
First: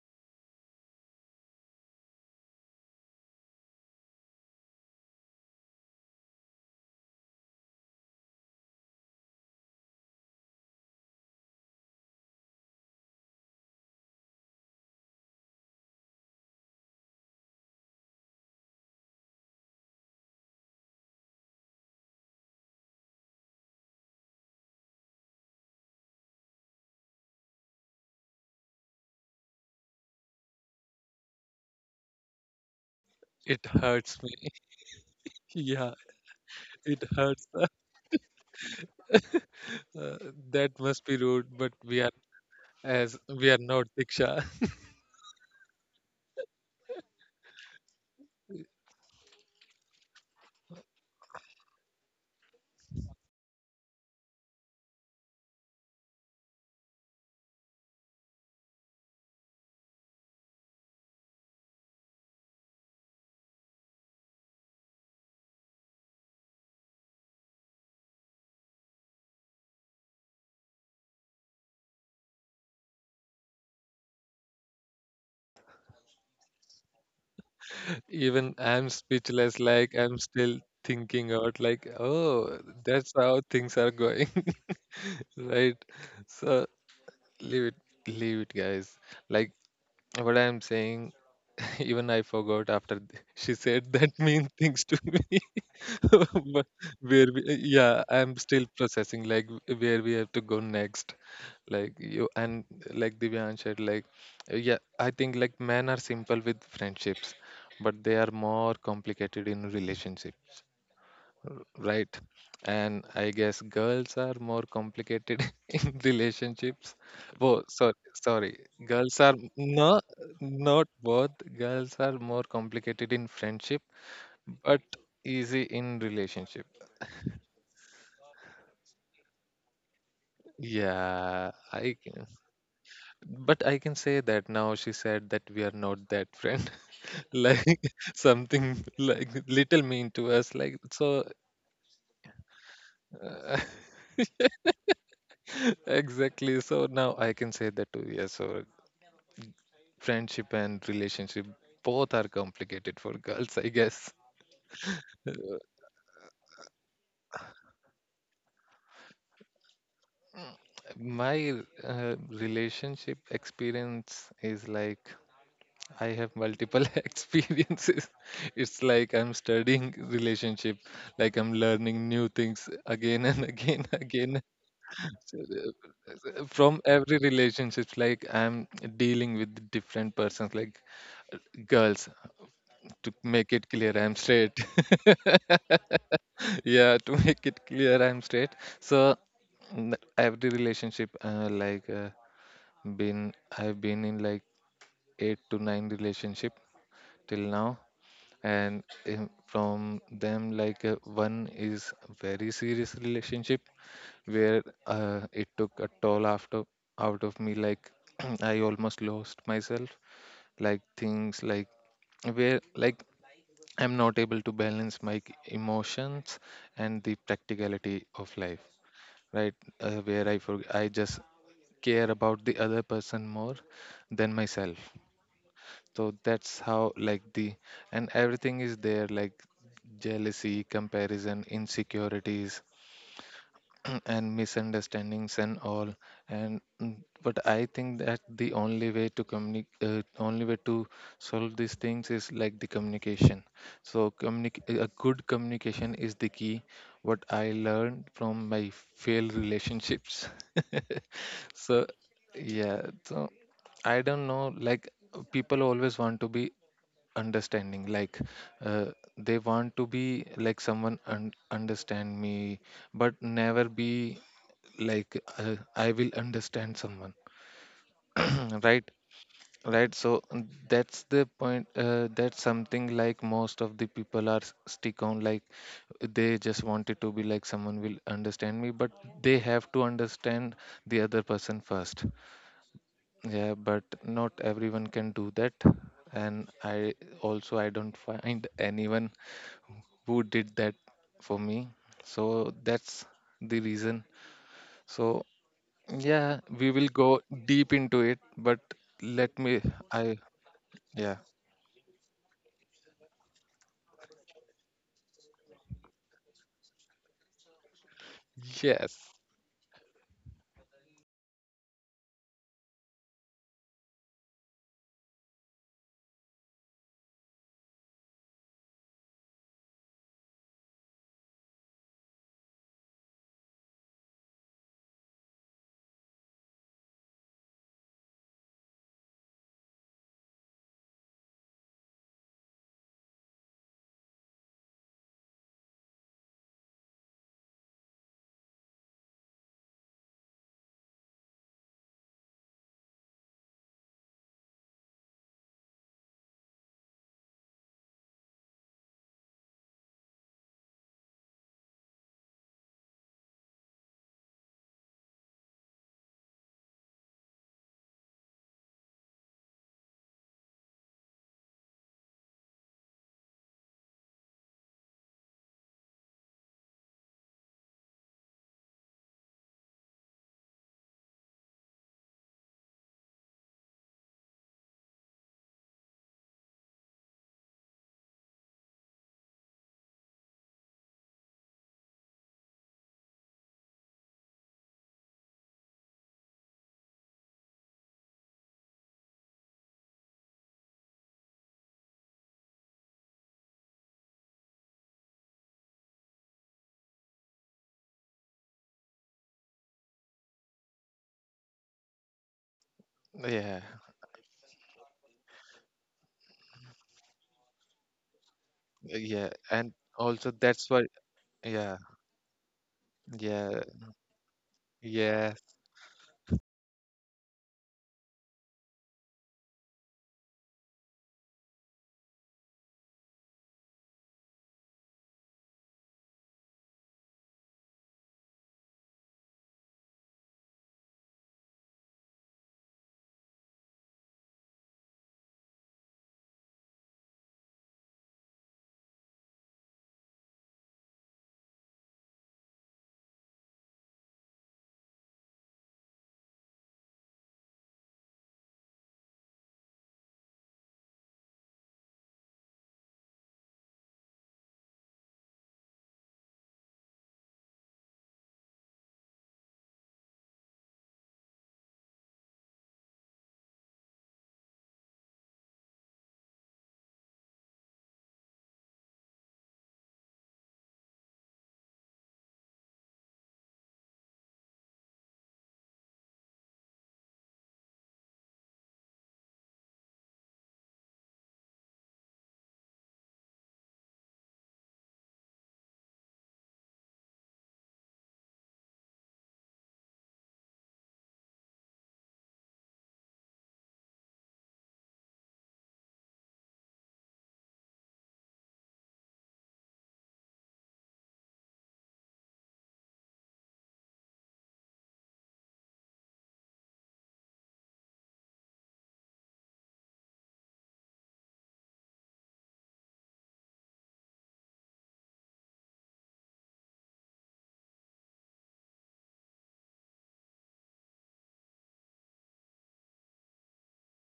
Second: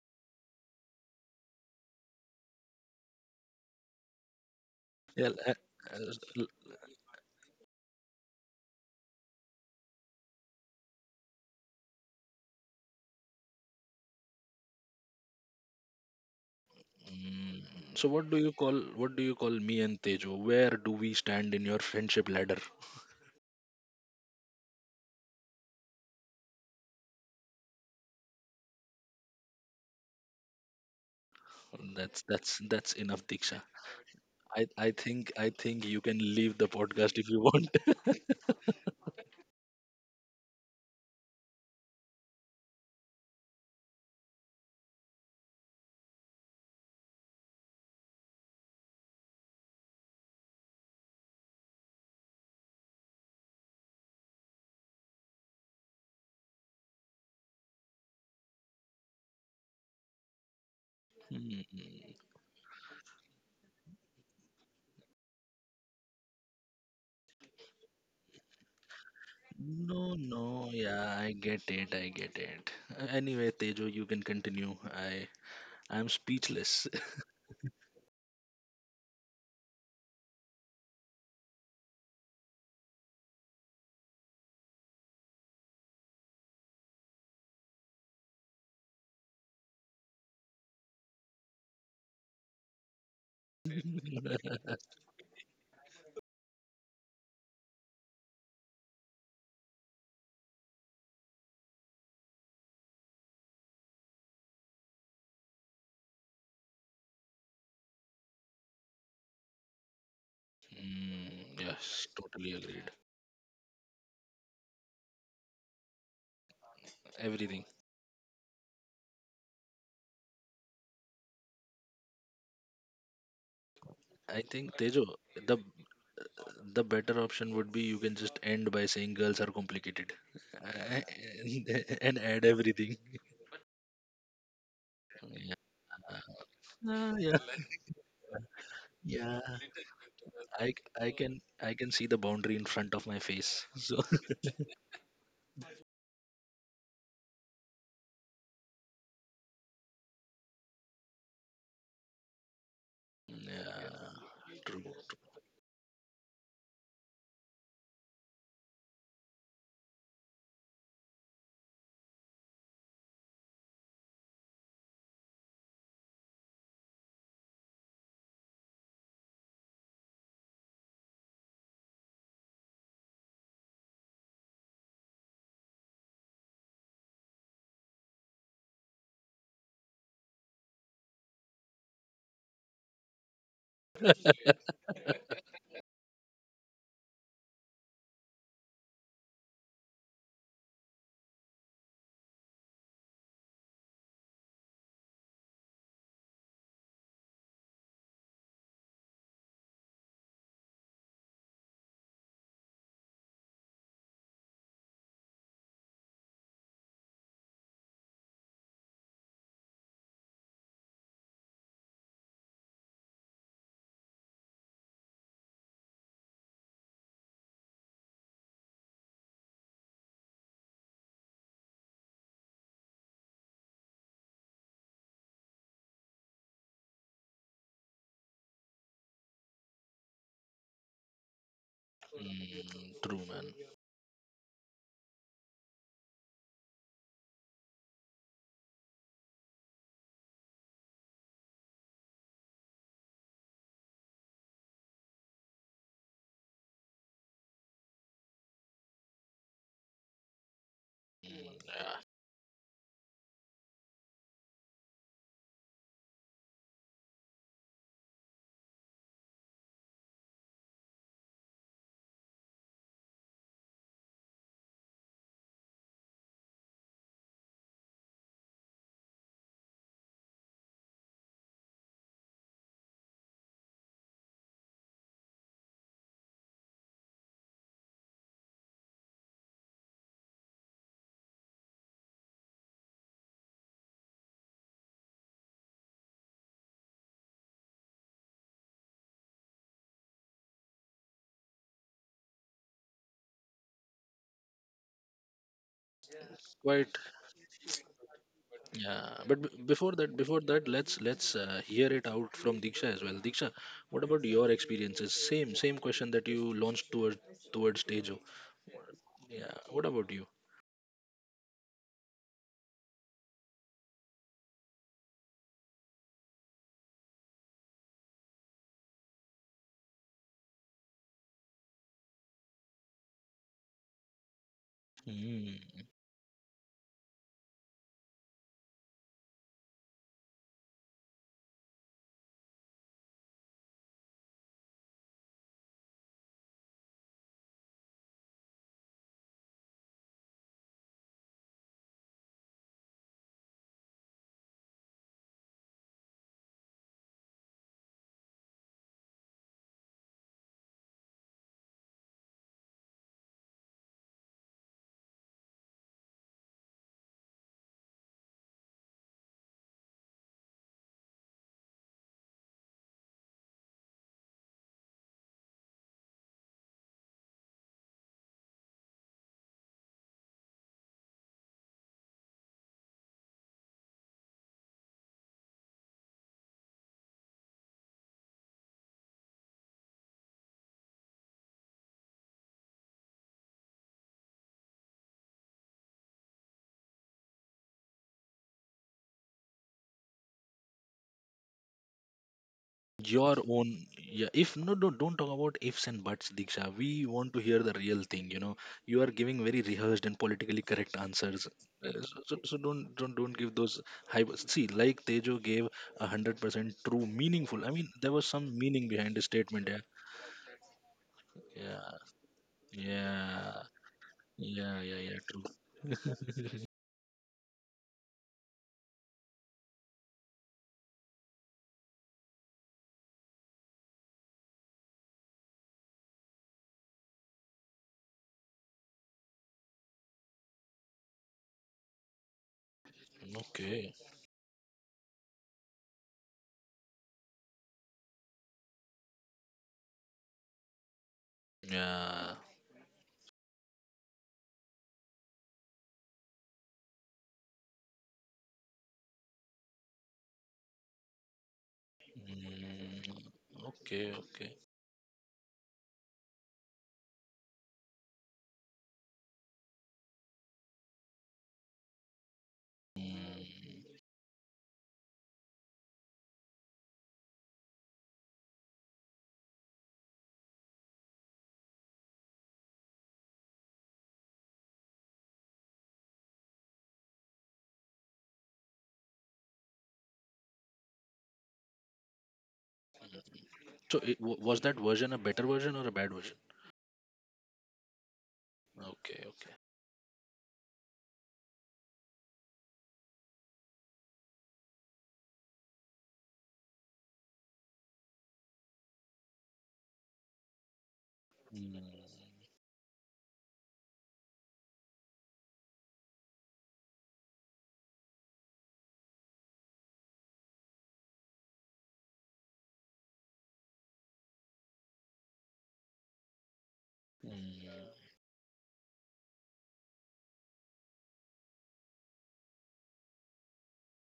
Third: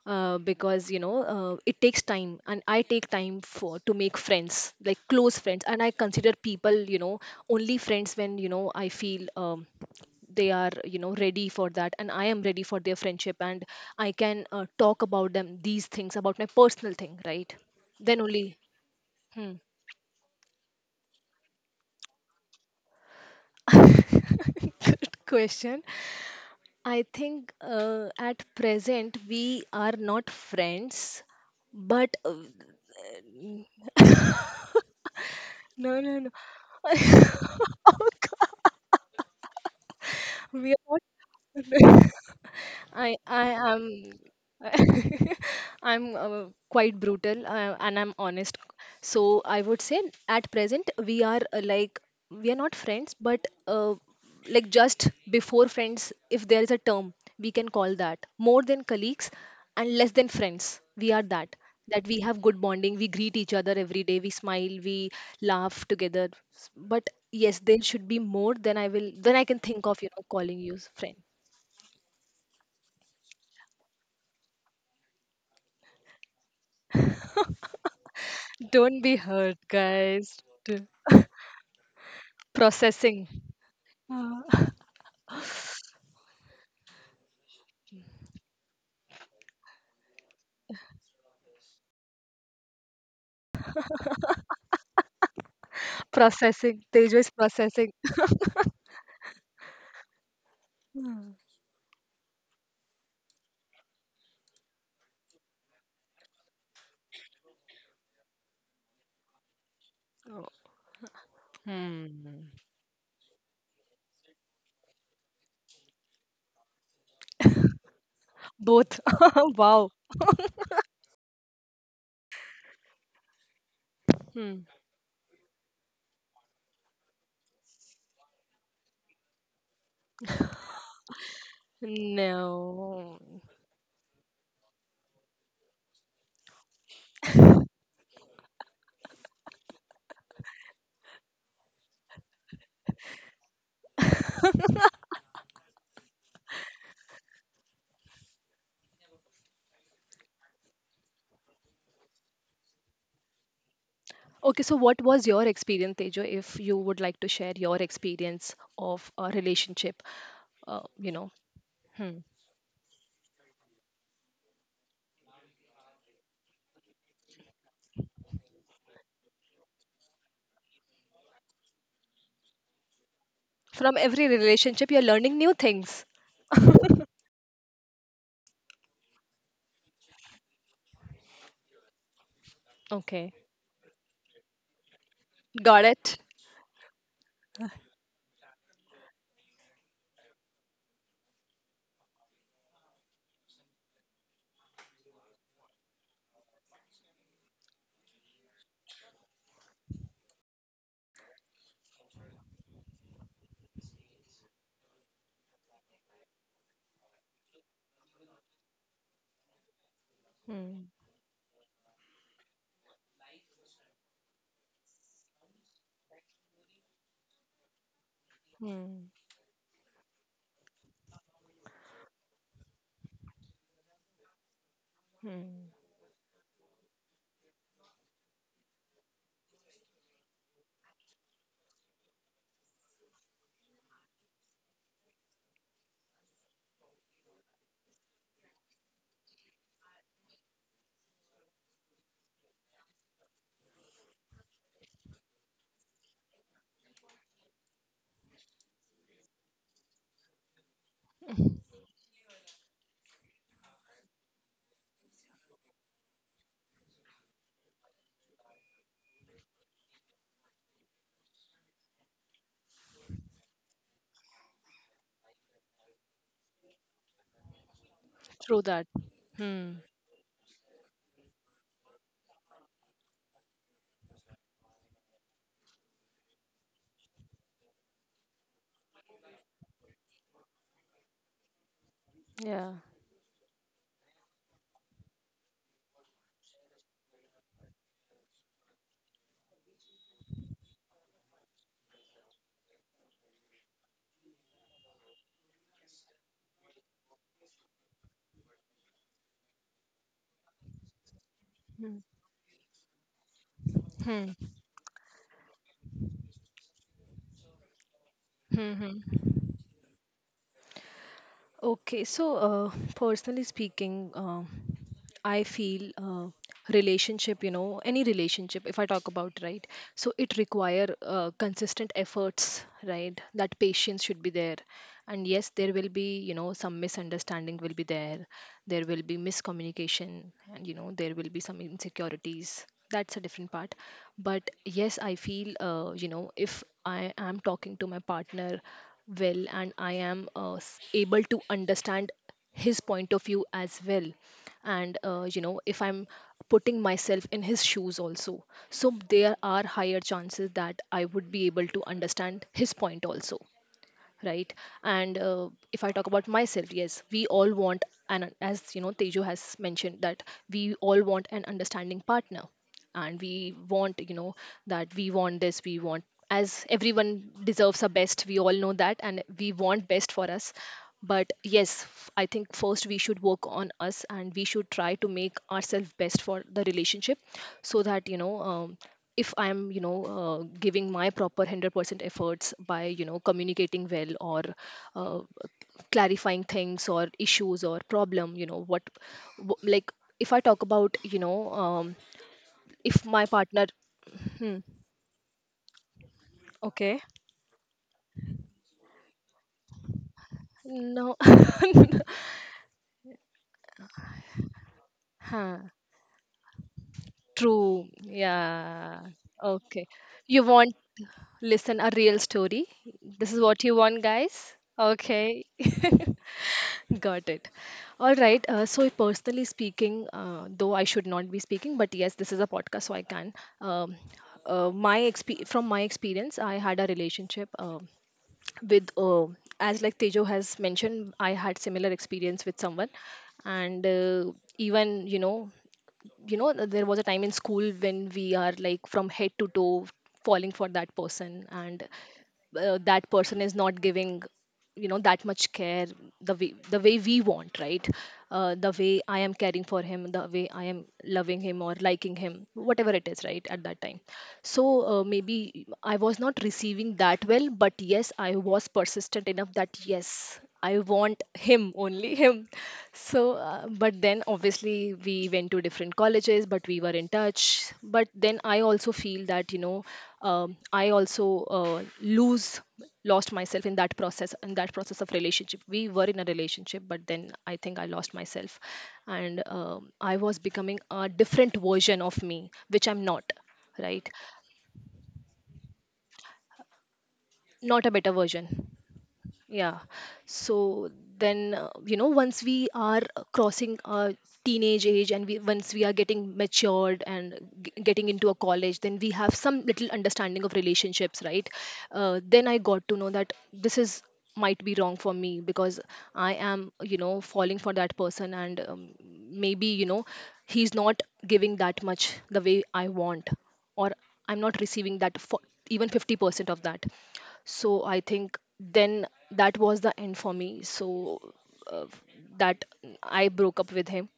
Speaker 2: because, you know, it takes time, and I take time for to make friends, like
Speaker 3: Yeah.
Speaker 2: close friends. And I consider people, you know, only friends when, you know, I feel, they are, you know, ready for that, and I am ready for their friendship, and I can talk about them, these things, about my personal thing, right?
Speaker 3: Mm, so
Speaker 2: Then
Speaker 3: what do you
Speaker 2: only...
Speaker 3: call what do you
Speaker 2: Hmm.
Speaker 3: call me and Tejo, where do we stand in your friendship ladder?
Speaker 2: Good question. I think at present we are not friends, but
Speaker 3: That's that's enough, Diksha.
Speaker 1: It hurts me.
Speaker 3: I I think I think
Speaker 1: Yeah,
Speaker 2: no,
Speaker 3: you can
Speaker 2: no, no,
Speaker 3: leave the
Speaker 1: it
Speaker 3: podcast if you
Speaker 1: hurts.
Speaker 3: want.
Speaker 1: Uh, that
Speaker 2: we are
Speaker 1: must be rude, but
Speaker 2: not.
Speaker 1: as
Speaker 2: I
Speaker 1: we
Speaker 2: I
Speaker 1: are not
Speaker 2: am
Speaker 1: Diksha.
Speaker 2: I'm quite brutal, and I'm honest. So I would say, at present we are, like, we are not friends, but like just before friends, if there is a term, we can call that more than colleagues and less than friends. We are that, that we
Speaker 3: Hmm.
Speaker 2: have good bonding. We greet each other every day. We smile. We laugh together. But yes, there should be more than I will. Then I can think of, you
Speaker 3: No,
Speaker 2: know, calling
Speaker 3: no,
Speaker 2: you friend.
Speaker 3: yeah, I get it, I get it. Anyway, Tejo, you can continue. I I'm speechless.
Speaker 1: Even I'm
Speaker 2: Don't be hurt,
Speaker 1: speechless, like I'm
Speaker 2: guys.
Speaker 1: still
Speaker 2: D-
Speaker 1: thinking out like, oh, that's
Speaker 2: Processing.
Speaker 1: how things are going.
Speaker 2: Uh,
Speaker 1: Right? So leave it, leave it, guys. Like what I'm saying, even I forgot after th- she said that mean things to me. But
Speaker 2: processing. Teju is processing.
Speaker 1: yeah, I'm still processing like where we have to go next.
Speaker 2: Mm.
Speaker 1: Like you and like Divyan said, like yeah, I think like men are simple with friendships, but they are more complicated in
Speaker 2: Oh.
Speaker 1: relationships.
Speaker 3: Mm, yes,
Speaker 1: Right.
Speaker 3: totally agreed.
Speaker 1: And I guess girls are more complicated in relationships. Oh,
Speaker 3: Everything.
Speaker 1: sorry, sorry.
Speaker 2: Both.
Speaker 1: Girls are
Speaker 2: Wow.
Speaker 1: no, not both. Girls are more complicated in friendship,
Speaker 3: I
Speaker 2: Hmm.
Speaker 3: think
Speaker 1: but
Speaker 3: Tejo, the
Speaker 1: easy in relationship.
Speaker 3: the better option would be you can just end by saying girls are complicated,
Speaker 1: Yeah, I
Speaker 3: and
Speaker 1: can.
Speaker 3: add everything.
Speaker 2: No.
Speaker 1: But I can say that now she said that
Speaker 3: Yeah.
Speaker 1: we are not that friend.
Speaker 3: Ah, yeah.
Speaker 1: Like something like
Speaker 3: Yeah.
Speaker 1: little mean to us.
Speaker 3: I
Speaker 1: Like
Speaker 3: c-
Speaker 1: so,
Speaker 3: I can see the boundary in front of my
Speaker 1: uh,
Speaker 3: face. So
Speaker 1: exactly. So now I can say that too. Yes, so friendship and relationship, both are complicated for girls, I guess.
Speaker 3: yeah,
Speaker 2: Okay, so
Speaker 3: true,
Speaker 2: what was your experience, Tejo, if you would like to share your experience of a relationship? You know.
Speaker 1: My
Speaker 2: Hmm.
Speaker 1: relationship experience is like I have multiple experiences. It's like I'm studying relationship, like I'm learning new things again and again
Speaker 2: From every
Speaker 1: again
Speaker 2: relationship, you're learning new things.
Speaker 1: From every relationship, like I'm dealing with different persons, like girls. To
Speaker 2: Okay,
Speaker 1: make it clear, I'm straight.
Speaker 2: got it.
Speaker 1: Yeah, to make it clear, I'm straight. So every relationship like been I've been in like eight to nine relationship till now, and from them, like, one is very serious relationship, where it took a toll after out of me. Like I almost lost myself. Like
Speaker 2: Hmm.
Speaker 1: things like where, like, I'm not able to balance my emotions and the practicality of life,
Speaker 2: Hmm.
Speaker 1: right? Where I just care about the other person more than myself.
Speaker 2: Hmm.
Speaker 1: So that's how, like, the and everything is there, like jealousy, comparison, insecurities,
Speaker 3: mm, true, man.
Speaker 1: and misunderstandings and all, and but I think that the only way to communicate, only way to solve these things is like the communication. So a good communication is the key, what I learned from my failed relationships. So yeah, so I don't know, like, people always want to be understanding. Like uh, they want to be like someone understand me, but never be like, I will understand someone.
Speaker 2: Through that.
Speaker 1: Right.
Speaker 2: Hmm.
Speaker 1: Right, so that's the point. That's something, like, most of the people are stick on, like they just wanted to be like someone will understand me, but they have to understand the other person first.
Speaker 2: Yeah.
Speaker 1: Yeah, but not everyone can do that, and I also I don't find anyone who did that for me. So that's the reason. So yeah, we will
Speaker 3: Quite
Speaker 1: go deep into it, but
Speaker 3: yeah.
Speaker 1: let
Speaker 3: But
Speaker 1: me I
Speaker 3: before that,
Speaker 1: yeah.
Speaker 3: let's hear
Speaker 2: Hmm.
Speaker 3: it out from Diksha as well. Diksha, what about
Speaker 2: Hmm.
Speaker 3: your experiences? Same same question that you launched towards towards Tejo.
Speaker 2: Hmm.
Speaker 1: Yes.
Speaker 3: Yeah. What about you?
Speaker 2: Okay, so personally speaking, I feel relationship, you know, any relationship, if I talk about, right, so it require consistent efforts, right? That patience should be there, and yes, there
Speaker 3: Mm.
Speaker 2: will be, you know, some misunderstanding will be there, there will be miscommunication, and, you know, there will be some insecurities. That's a different part, but yes, I feel, you know, if I am talking to my partner well, and I am able to understand his point of view as well. And you know, if I'm putting myself in his shoes also, so there are higher chances that I would be able to understand his point also, right? And if I talk about myself, yes, we all want, and as you know, Teju has mentioned, that we all want an understanding partner, and we want, you know, that, we want this, we want, as everyone deserves our best, we all know that, and we want best for us. But yes, I think first we should work on us, and we should try to make ourselves best for the relationship. So that, you know, if I'm, you know, giving my proper 100% efforts by, you know, communicating well, or uh, clarifying things or issues or problem, you know, what, like, if I talk about, you know, if my
Speaker 3: Your
Speaker 2: partner...
Speaker 3: own. Yeah, if
Speaker 2: Hmm.
Speaker 3: no, no, don't talk about ifs and buts, Diksha. We
Speaker 2: Okay.
Speaker 3: want to hear the real thing, you know. You are giving very rehearsed and politically correct
Speaker 2: No.
Speaker 3: answers. So, don't don't give
Speaker 1: Yeah.
Speaker 3: those high. See, like Tejo
Speaker 2: Huh.
Speaker 3: gave 100% true meaningful, I
Speaker 2: True.
Speaker 3: mean, there was some meaning
Speaker 2: Yeah.
Speaker 3: behind the
Speaker 1: Yeah.
Speaker 3: statement.
Speaker 1: And
Speaker 3: Yeah,
Speaker 2: Okay.
Speaker 1: also
Speaker 2: You
Speaker 1: that's
Speaker 2: want
Speaker 1: why yeah.
Speaker 2: listen a
Speaker 3: yeah,
Speaker 2: real story? This is
Speaker 3: yeah,
Speaker 2: what
Speaker 1: Yeah.
Speaker 2: you want, guys.
Speaker 3: yeah, yeah, yeah,
Speaker 1: Yeah.
Speaker 2: Okay.
Speaker 3: true.
Speaker 2: Got it. All right. So, personally speaking, though I should not be speaking, but yes, this is a podcast, so I can. Um, from my experience, I had a relationship with, as like Tejo has mentioned, I had similar experience with someone, and
Speaker 3: Okay.
Speaker 2: even, you know, you know, there was a time in school when we are like from head to toe falling for that person, and
Speaker 3: Yeah.
Speaker 2: that person is not giving, you know, that much care, the way we want, right? The way I am caring for him, the way I am loving him or liking him, whatever it
Speaker 3: Mm,
Speaker 2: is, right, at that time.
Speaker 3: okay, okay.
Speaker 2: So maybe I was not receiving that well, but yes, I was persistent enough that, yes, I want him, only him. So
Speaker 3: Mm.
Speaker 2: but then obviously we went to different colleges, but we were in touch. But then I also feel that, you know, I also lost myself in that process of relationship. We were in a relationship, but then I think I lost myself. And I was becoming a different version of me, which I'm not,
Speaker 3: So
Speaker 2: right?
Speaker 3: it, was that version a better version or a bad version?
Speaker 2: Not a better version.
Speaker 3: Okay, okay.
Speaker 2: Yeah. So then, you know, once we are crossing our teenage age, and we once we are getting matured and getting into a college, then we have some little understanding of relationships, right?
Speaker 3: Mm.
Speaker 2: Then I got to know that this is might be wrong for me, because I am, you know, falling for that person, and maybe, you know, he's not giving that much the way I want, or I'm not receiving that for even 50% of that.
Speaker 3: Mm,
Speaker 2: So I think then that was the end for me. So uh, that, I broke up with him,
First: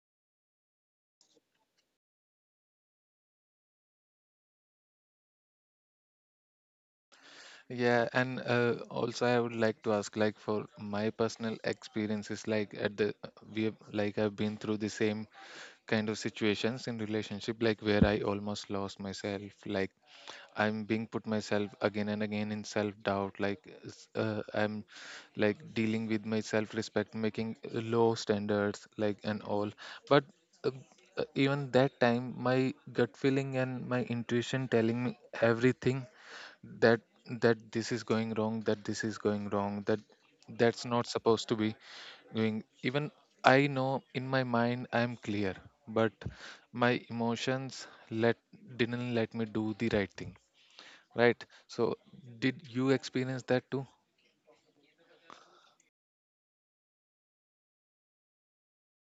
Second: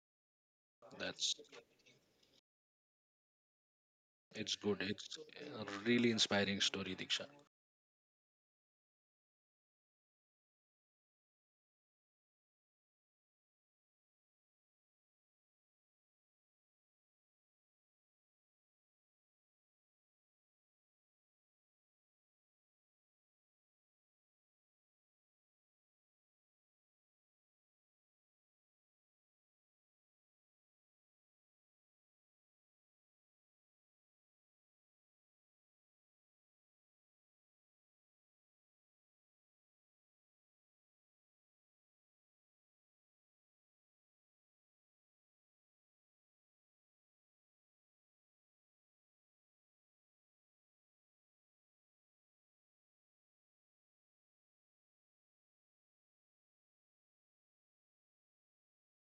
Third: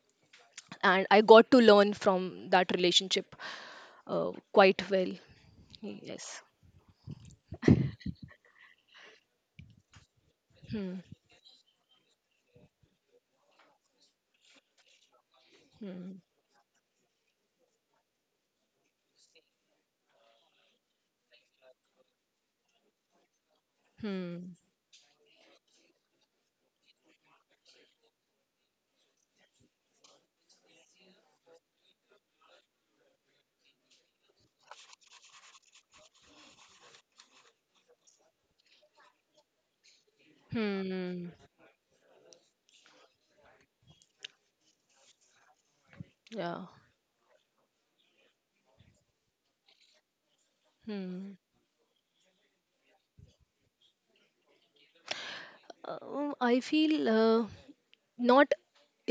Speaker 2: and I
Speaker 3: that's
Speaker 2: got to learn from that relationship
Speaker 3: it's good.
Speaker 2: quite well.
Speaker 3: It's a really
Speaker 2: Yes.
Speaker 3: inspiring story, Diksha.
Speaker 1: Yeah. And also, I would like to ask, like, for
Speaker 2: Hmm.
Speaker 1: my personal experiences, like at the we have, like, I've been through the same kind of
Speaker 2: Hmm.
Speaker 1: situations in relationship, like where I almost lost myself, like I'm being put myself again and again in self doubt. Like
Speaker 2: Hmm.
Speaker 1: I'm like dealing with my self respect, making low standards, like, and all. But uh, even that time, my gut feeling and my intuition telling me everything, that that this is going wrong, that this is going wrong, that's not
Speaker 2: Hmm.
Speaker 1: supposed to be doing. Even I know in my mind I'm clear, but
Speaker 2: Yeah.
Speaker 1: my emotions let didn't let me do the right thing,
Speaker 2: Hmm.
Speaker 1: right? So did you experience that too?
Speaker 2: I feel not,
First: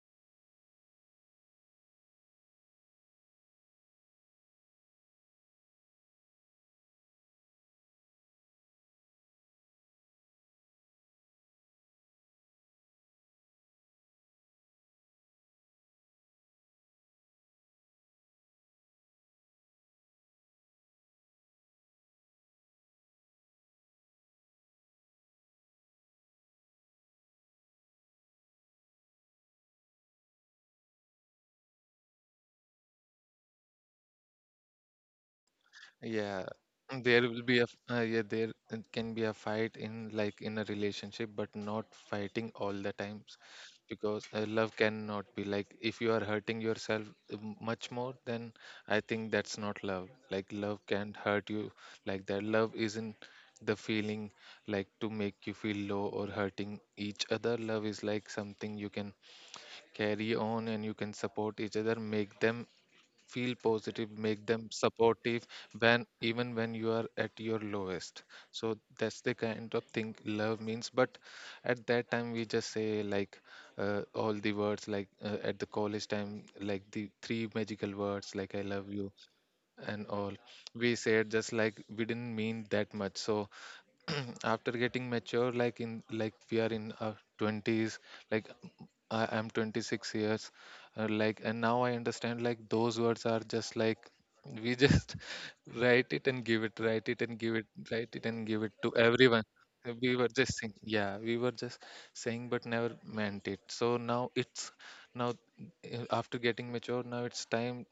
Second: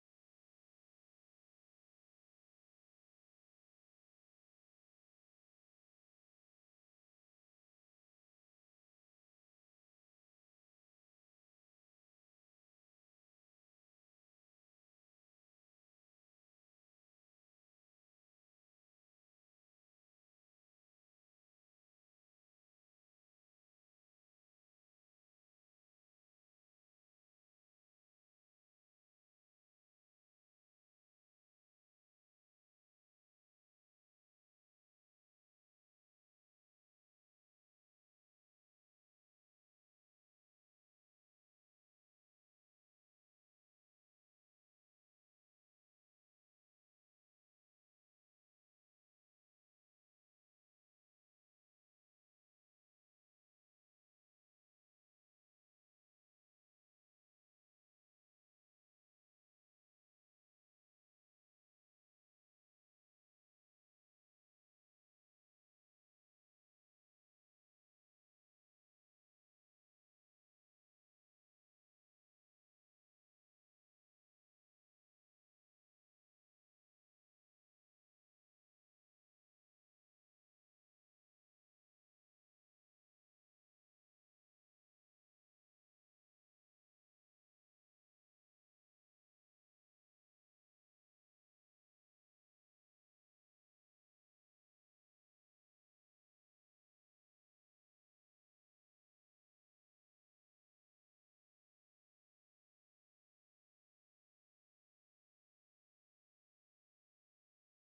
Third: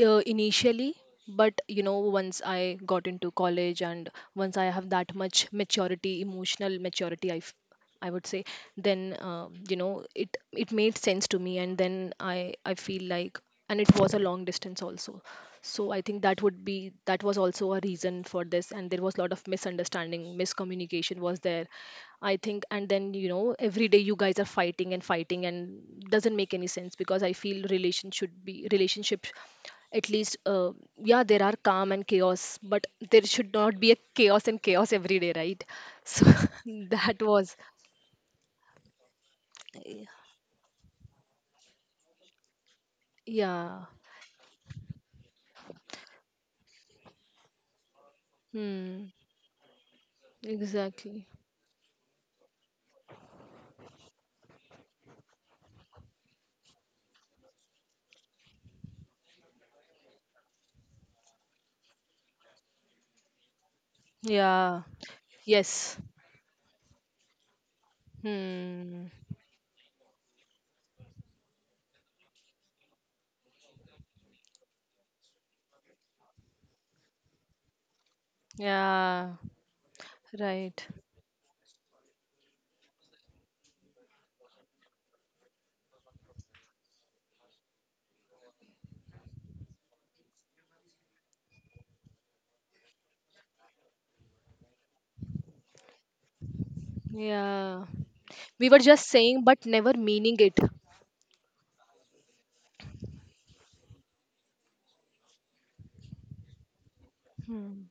Speaker 2: initially, but you know, once I got into college, and once I have that much maturity, emotional maturity, I would say, then you know, it made sense to me, and then I feel like, and it was a long distance also, so I think that would be, that was also a reason for this, and there was a lot of misunderstanding, miscommunication was there, I think, and then, you know, every day you guys are fighting and fighting, and doesn't make any sense, because I feel relation should be relationship, at least, yeah, there are calm and chaos, but there should not be a chaos and chaos every day, right? So
Speaker 1: Yeah,
Speaker 2: that
Speaker 1: there will
Speaker 2: was,
Speaker 1: be a yeah, there, it can be a fight in, like, in a relationship, but not fighting all the times,
Speaker 2: yeah.
Speaker 1: because love cannot be, like, if you are hurting yourself much more, then I
Speaker 2: Hmm.
Speaker 1: think that's not love. Like love can
Speaker 2: Exactly.
Speaker 1: hurt you like that. Love isn't the feeling like to make you feel low or hurting each other. Love is like something you can carry on and you can support each other, make them feel positive, make them
Speaker 2: Yeah.
Speaker 1: supportive
Speaker 2: Yes.
Speaker 1: when, even when you are at your lowest. So
Speaker 2: Hmm.
Speaker 1: that's the kind of thing love means. But at that time we just say, all the words, at the college time, like the three magical words, like I love you
Speaker 2: Yeah.
Speaker 1: and all.
Speaker 2: Right.
Speaker 1: We said just like we didn't mean that much. So after getting mature, like we are in our 20s, like I am 26 years. Like, and now I understand, like, those words are just like, we just write it and give it, write it and give it,
Speaker 2: Yeah.
Speaker 1: write it and give
Speaker 2: We
Speaker 1: it
Speaker 2: were
Speaker 1: to
Speaker 2: just
Speaker 1: everyone.
Speaker 2: saying, but never
Speaker 1: We were
Speaker 2: meaning
Speaker 1: just
Speaker 2: it.
Speaker 1: saying, yeah, we were just saying, but never meant it. So now it's, now after getting mature, now it's time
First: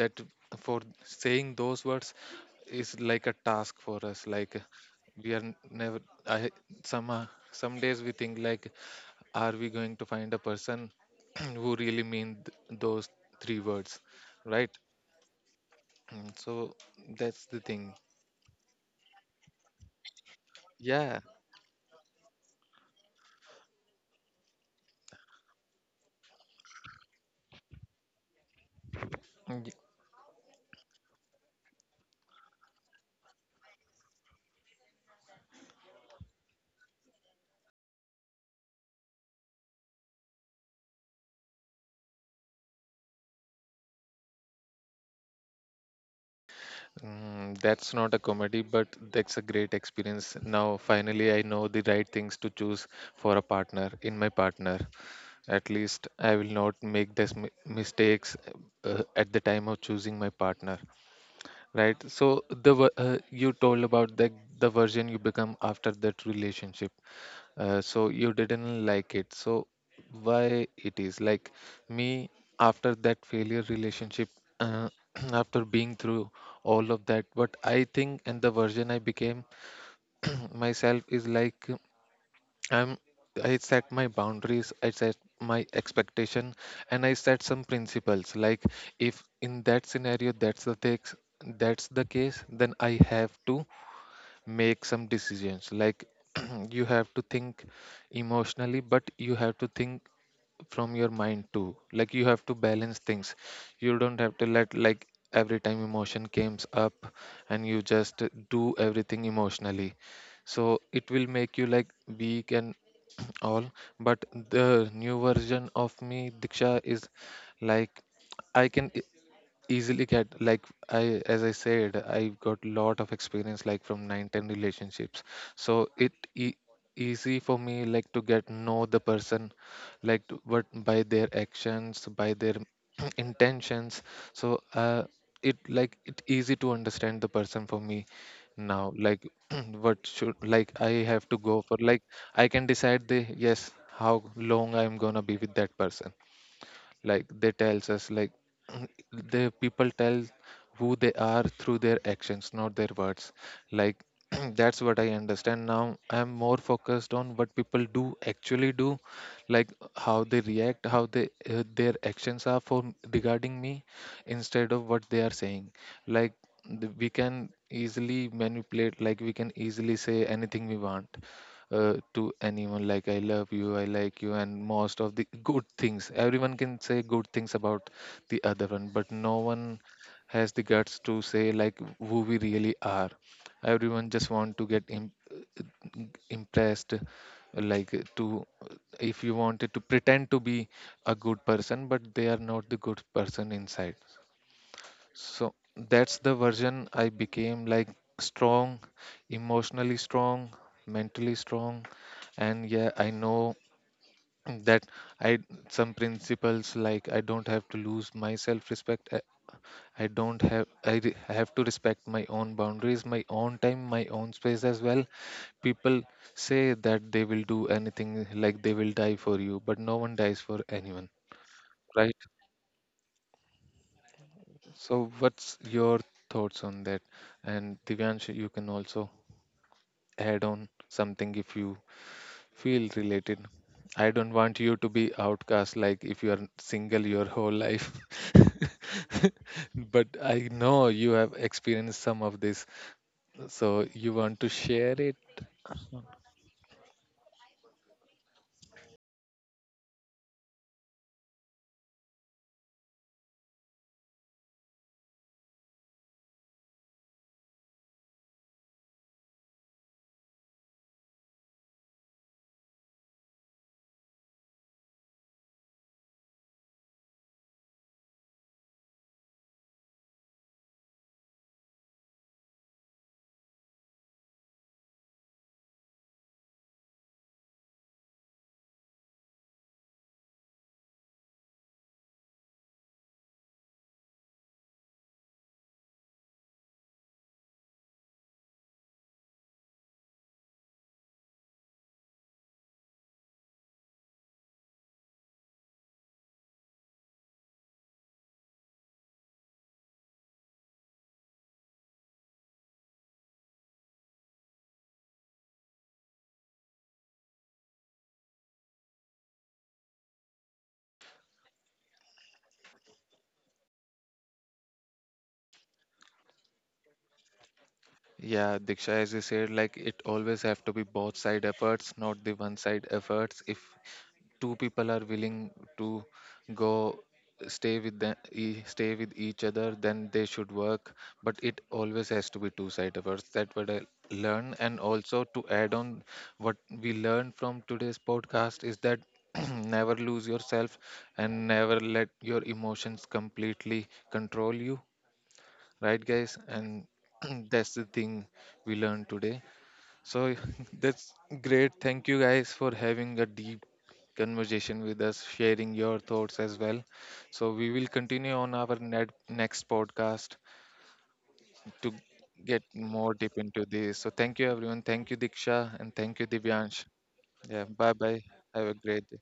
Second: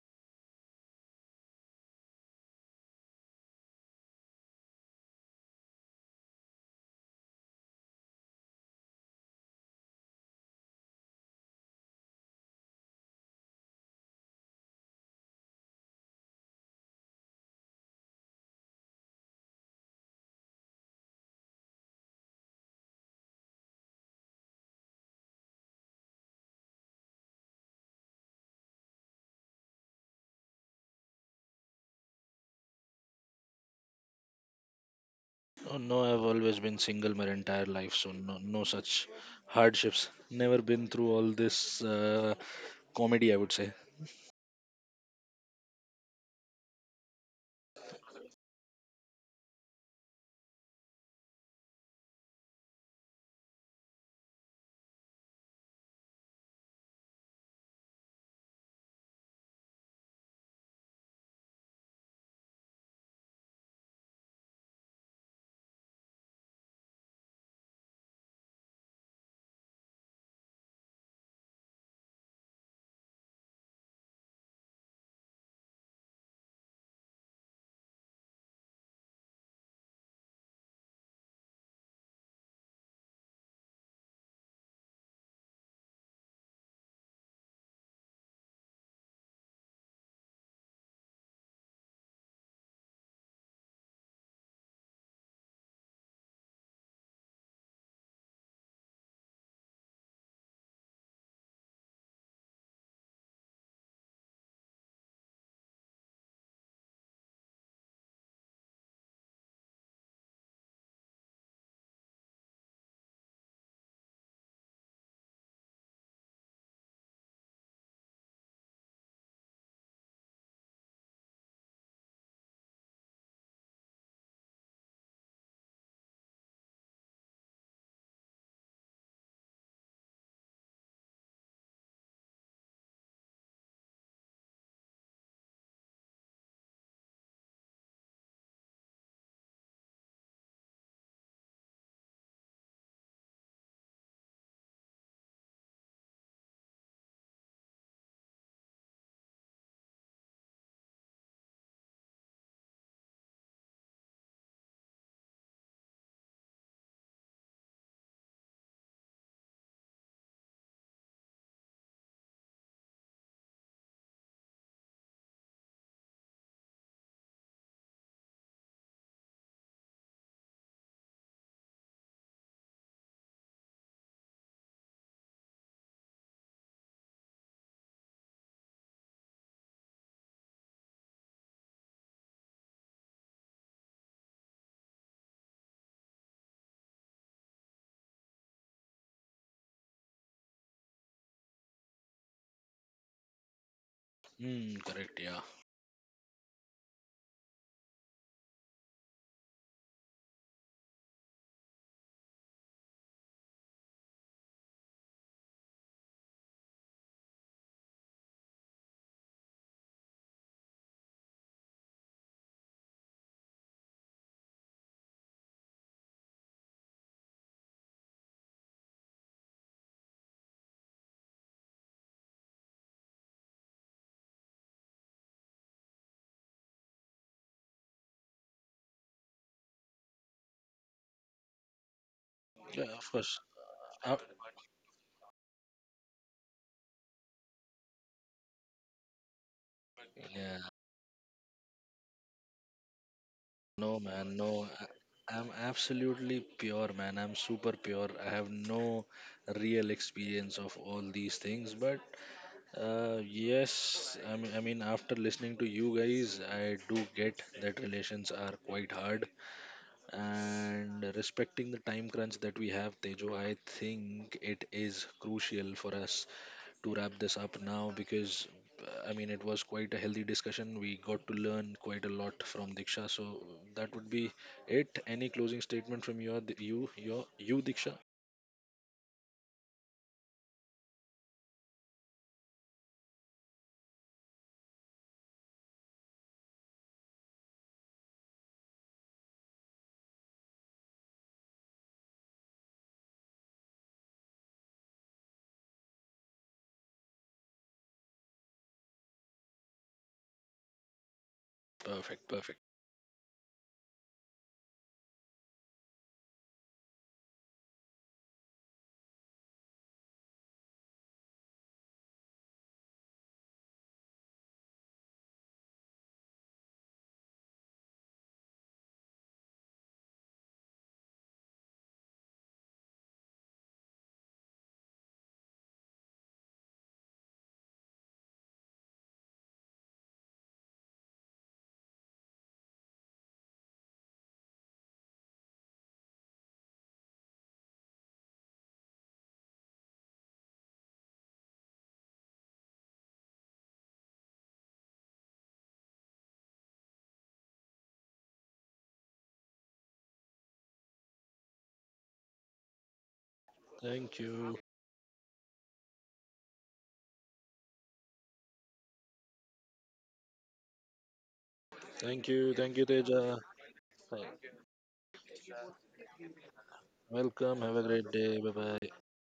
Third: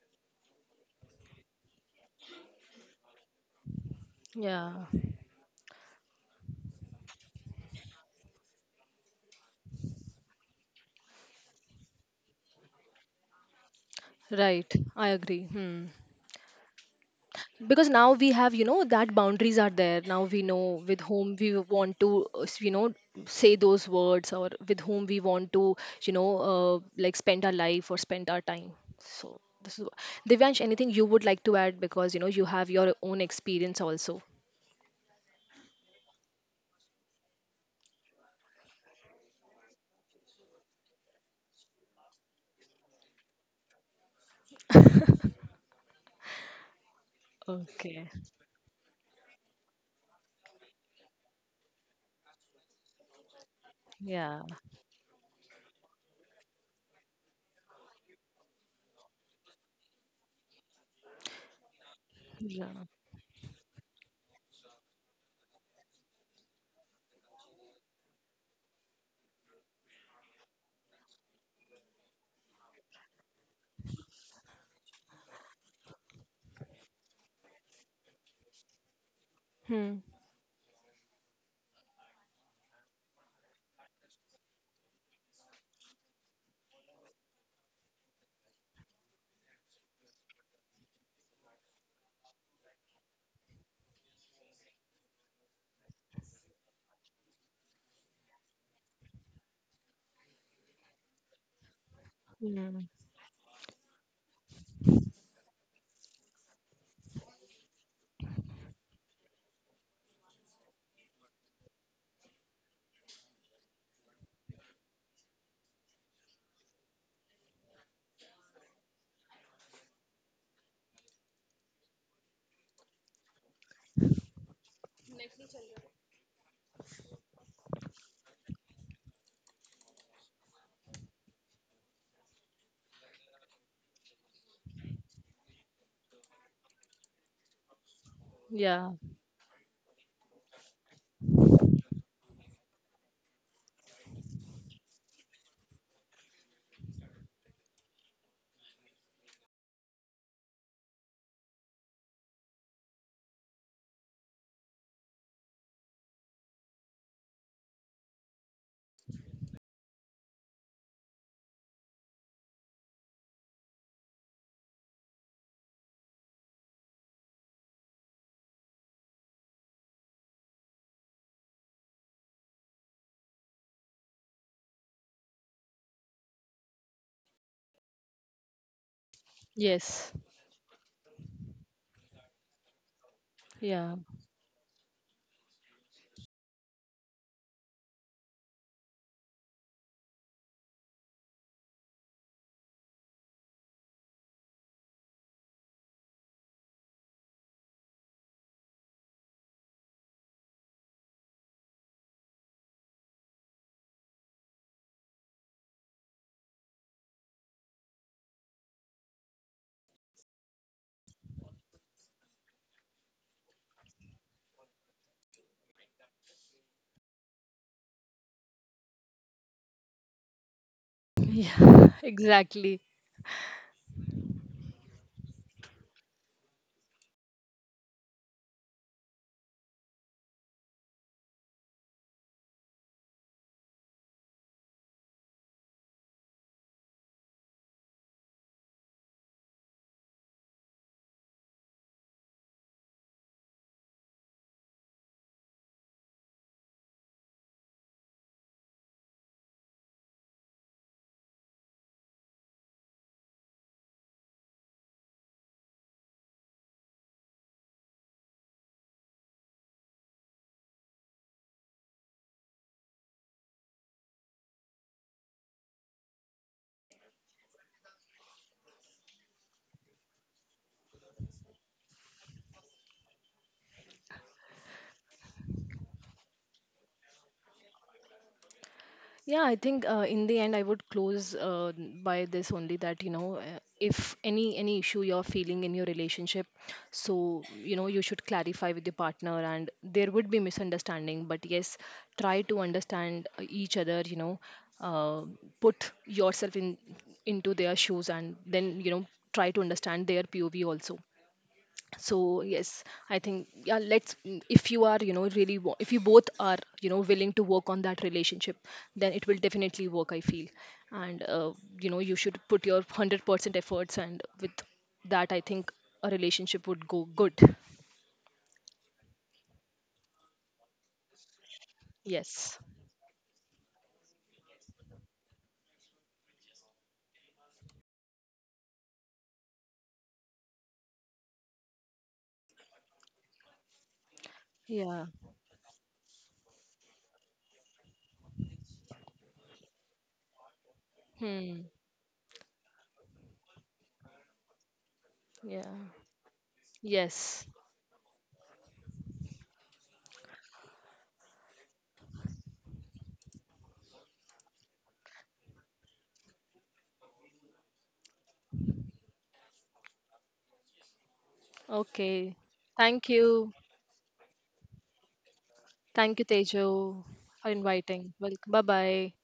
Speaker 1: that, for saying those words, is like a task for us. Like,
Speaker 2: Yeah.
Speaker 1: we are n- never, I somehow, some days we think, like, are we going to find a person who really mean those three words, right?
Speaker 2: Right, I agree. Hmm.
Speaker 1: Mm, so that's the
Speaker 2: Because
Speaker 1: thing,
Speaker 2: now we have, you know, that boundaries are there. Now we know with
Speaker 1: yeah.
Speaker 2: whom we want to, you know, say those words, or with whom we want to, you know, like spend our life or spend our time. So
Speaker 1: Mm,
Speaker 2: this is Divyansh. Anything you would like to add, because you know you have your own experience also.
Speaker 3: Oh, no, I've always been single my entire life, so no, no such hardships. Never been through all this comedy, I would say.
Speaker 1: mm, that's
Speaker 2: Okay.
Speaker 1: not a comedy, but that's a great experience. Now finally I know the right things to choose for a partner, in my
Speaker 2: Yeah.
Speaker 1: partner. At least I will not make these mistakes at the time of choosing my partner, right? So
Speaker 2: Yeah.
Speaker 1: you told about the version you become after that relationship. So you didn't like it. So why it is like me after that failure relationship, uh, after being through all of that, what I think and the version I became
Speaker 2: Hmm.
Speaker 1: myself is like, I'm I set my boundaries, I set my expectation, and I set some principles. Like, if in that scenario that's the things, that's the case, then I have to make some decisions. Like, you have to think emotionally, but you have to think from your mind too. Like, you have to
Speaker 2: Hmm.
Speaker 1: balance things. You don't have to let, like, every time emotion comes up, and you just do everything emotionally. So it will make you like weak and all. But the new version of me, Diksha, is like, I can easily get, like, I, as I said, I've got lot of experience, like from 9 10 relationships. So easy for me, like, to get know the person, like but by their actions, by their intentions. So uh, it like, it easy to understand the person for me now.
Speaker 2: Yeah.
Speaker 1: Like, what should, like, I have to go for, like I can decide the, yes, how long I'm gonna be with that person. Like, they tells us, like, the people tell who they are through their actions, not their words. Like, that's what I understand now. I'm more focused on what people do, actually do. Like, how they react, how they their actions are for, regarding me, instead of what they are saying. Like, we can easily manipulate. Like, we can easily say anything we want to anyone, like I love you, I like you, and most of the good things. Everyone can say good things about the other one, but no one
Speaker 2: Yes.
Speaker 1: has the guts to say, like, who we really are.
Speaker 2: Yeah.
Speaker 1: Everyone just want to get impressed. Like, to, if you wanted to pretend to be a good person, but they are not the good person inside.
Speaker 3: Mm, correct. Yeah.
Speaker 1: So that's the version I became, like strong, emotionally strong, mentally strong. And yeah, I know that, I some principles, like I don't have to lose my self-respect. I don't have I re- I have to respect my own boundaries, my own time, my own space as well. People say that they will do anything, like they will die for you, but no one dies for anyone,
Speaker 2: Yeah.
Speaker 1: right?
Speaker 2: Exactly.
Speaker 1: So what's your thoughts on that? And Divyansh, you can also add on something if you feel
Speaker 3: Yeah. Of
Speaker 1: related.
Speaker 3: course.
Speaker 1: I
Speaker 3: Uh,
Speaker 1: don't want you to be outcast, like if you are single your whole life. But I
Speaker 3: yeah.
Speaker 1: know you have experienced some of this, so
Speaker 3: No,
Speaker 1: you
Speaker 3: man,
Speaker 1: want to
Speaker 3: no.
Speaker 1: share it.
Speaker 3: I'm absolutely pure, man. I'm super pure. I have no real experience of all these things, but yes, I mean, after listening to you guys, I do get that relations are quite hard, and respecting the time crunch that we have, Tejo, I think it is crucial for us to wrap this up now because I mean, it was quite a healthy discussion. We got to learn quite a lot from Diksha. So that would be it. Any closing statement from you, Diksha?
Speaker 2: Yeah, I think in the end I would close by this only, that you know, if any issue you're feeling in your relationship, so you know, you should clarify with your partner, and there would be misunderstanding, but yes, try to understand, each other. You know, uh, put yourself in into their shoes, and then, you know, try to understand their POV also. So
Speaker 3: Perfect, perfect.
Speaker 2: yes, I think, yeah, let's, if you are, you know, really if you both are, you know, willing to work on that relationship, then it will definitely work, I feel. And you know, you should put your 100% efforts, and with that I think a relationship would go good.
Speaker 1: Yeah, Diksha, as you said, like it always have to be both side efforts, not the
Speaker 2: Yes.
Speaker 1: one side efforts. If two people are willing to go, stay with them stay with each other, then they should work. But it always has to be two sided first. That what I learn. And
Speaker 2: Yeah.
Speaker 1: also to add on what we learned from today's podcast is that never lose yourself and
Speaker 2: Hmm.
Speaker 1: never let your emotions completely control you,
Speaker 2: Yeah.
Speaker 1: right guys? And
Speaker 2: Yes.
Speaker 1: that's the thing we learned today. So that's great. Thank you guys for having a deep
Speaker 3: Thank you.
Speaker 1: conversation with us, sharing your thoughts as well. So we will continue on our next podcast to
Speaker 3: Thank
Speaker 2: Okay.
Speaker 3: you.
Speaker 1: get
Speaker 3: Thank you,
Speaker 2: Thank
Speaker 1: more deep
Speaker 3: Teja.
Speaker 2: you.
Speaker 1: into this. So thank you everyone. Thank you Diksha and
Speaker 2: Thank
Speaker 1: thank
Speaker 2: you,
Speaker 1: you
Speaker 2: Tejo,
Speaker 1: Divyansh.
Speaker 2: for
Speaker 3: Welcome.
Speaker 1: Yeah,
Speaker 3: Have a
Speaker 1: bye
Speaker 3: great
Speaker 2: inviting.
Speaker 1: bye.
Speaker 3: day. Bye
Speaker 2: Welcome. Bye
Speaker 1: Have a
Speaker 3: bye.
Speaker 2: bye.
Speaker 1: great day.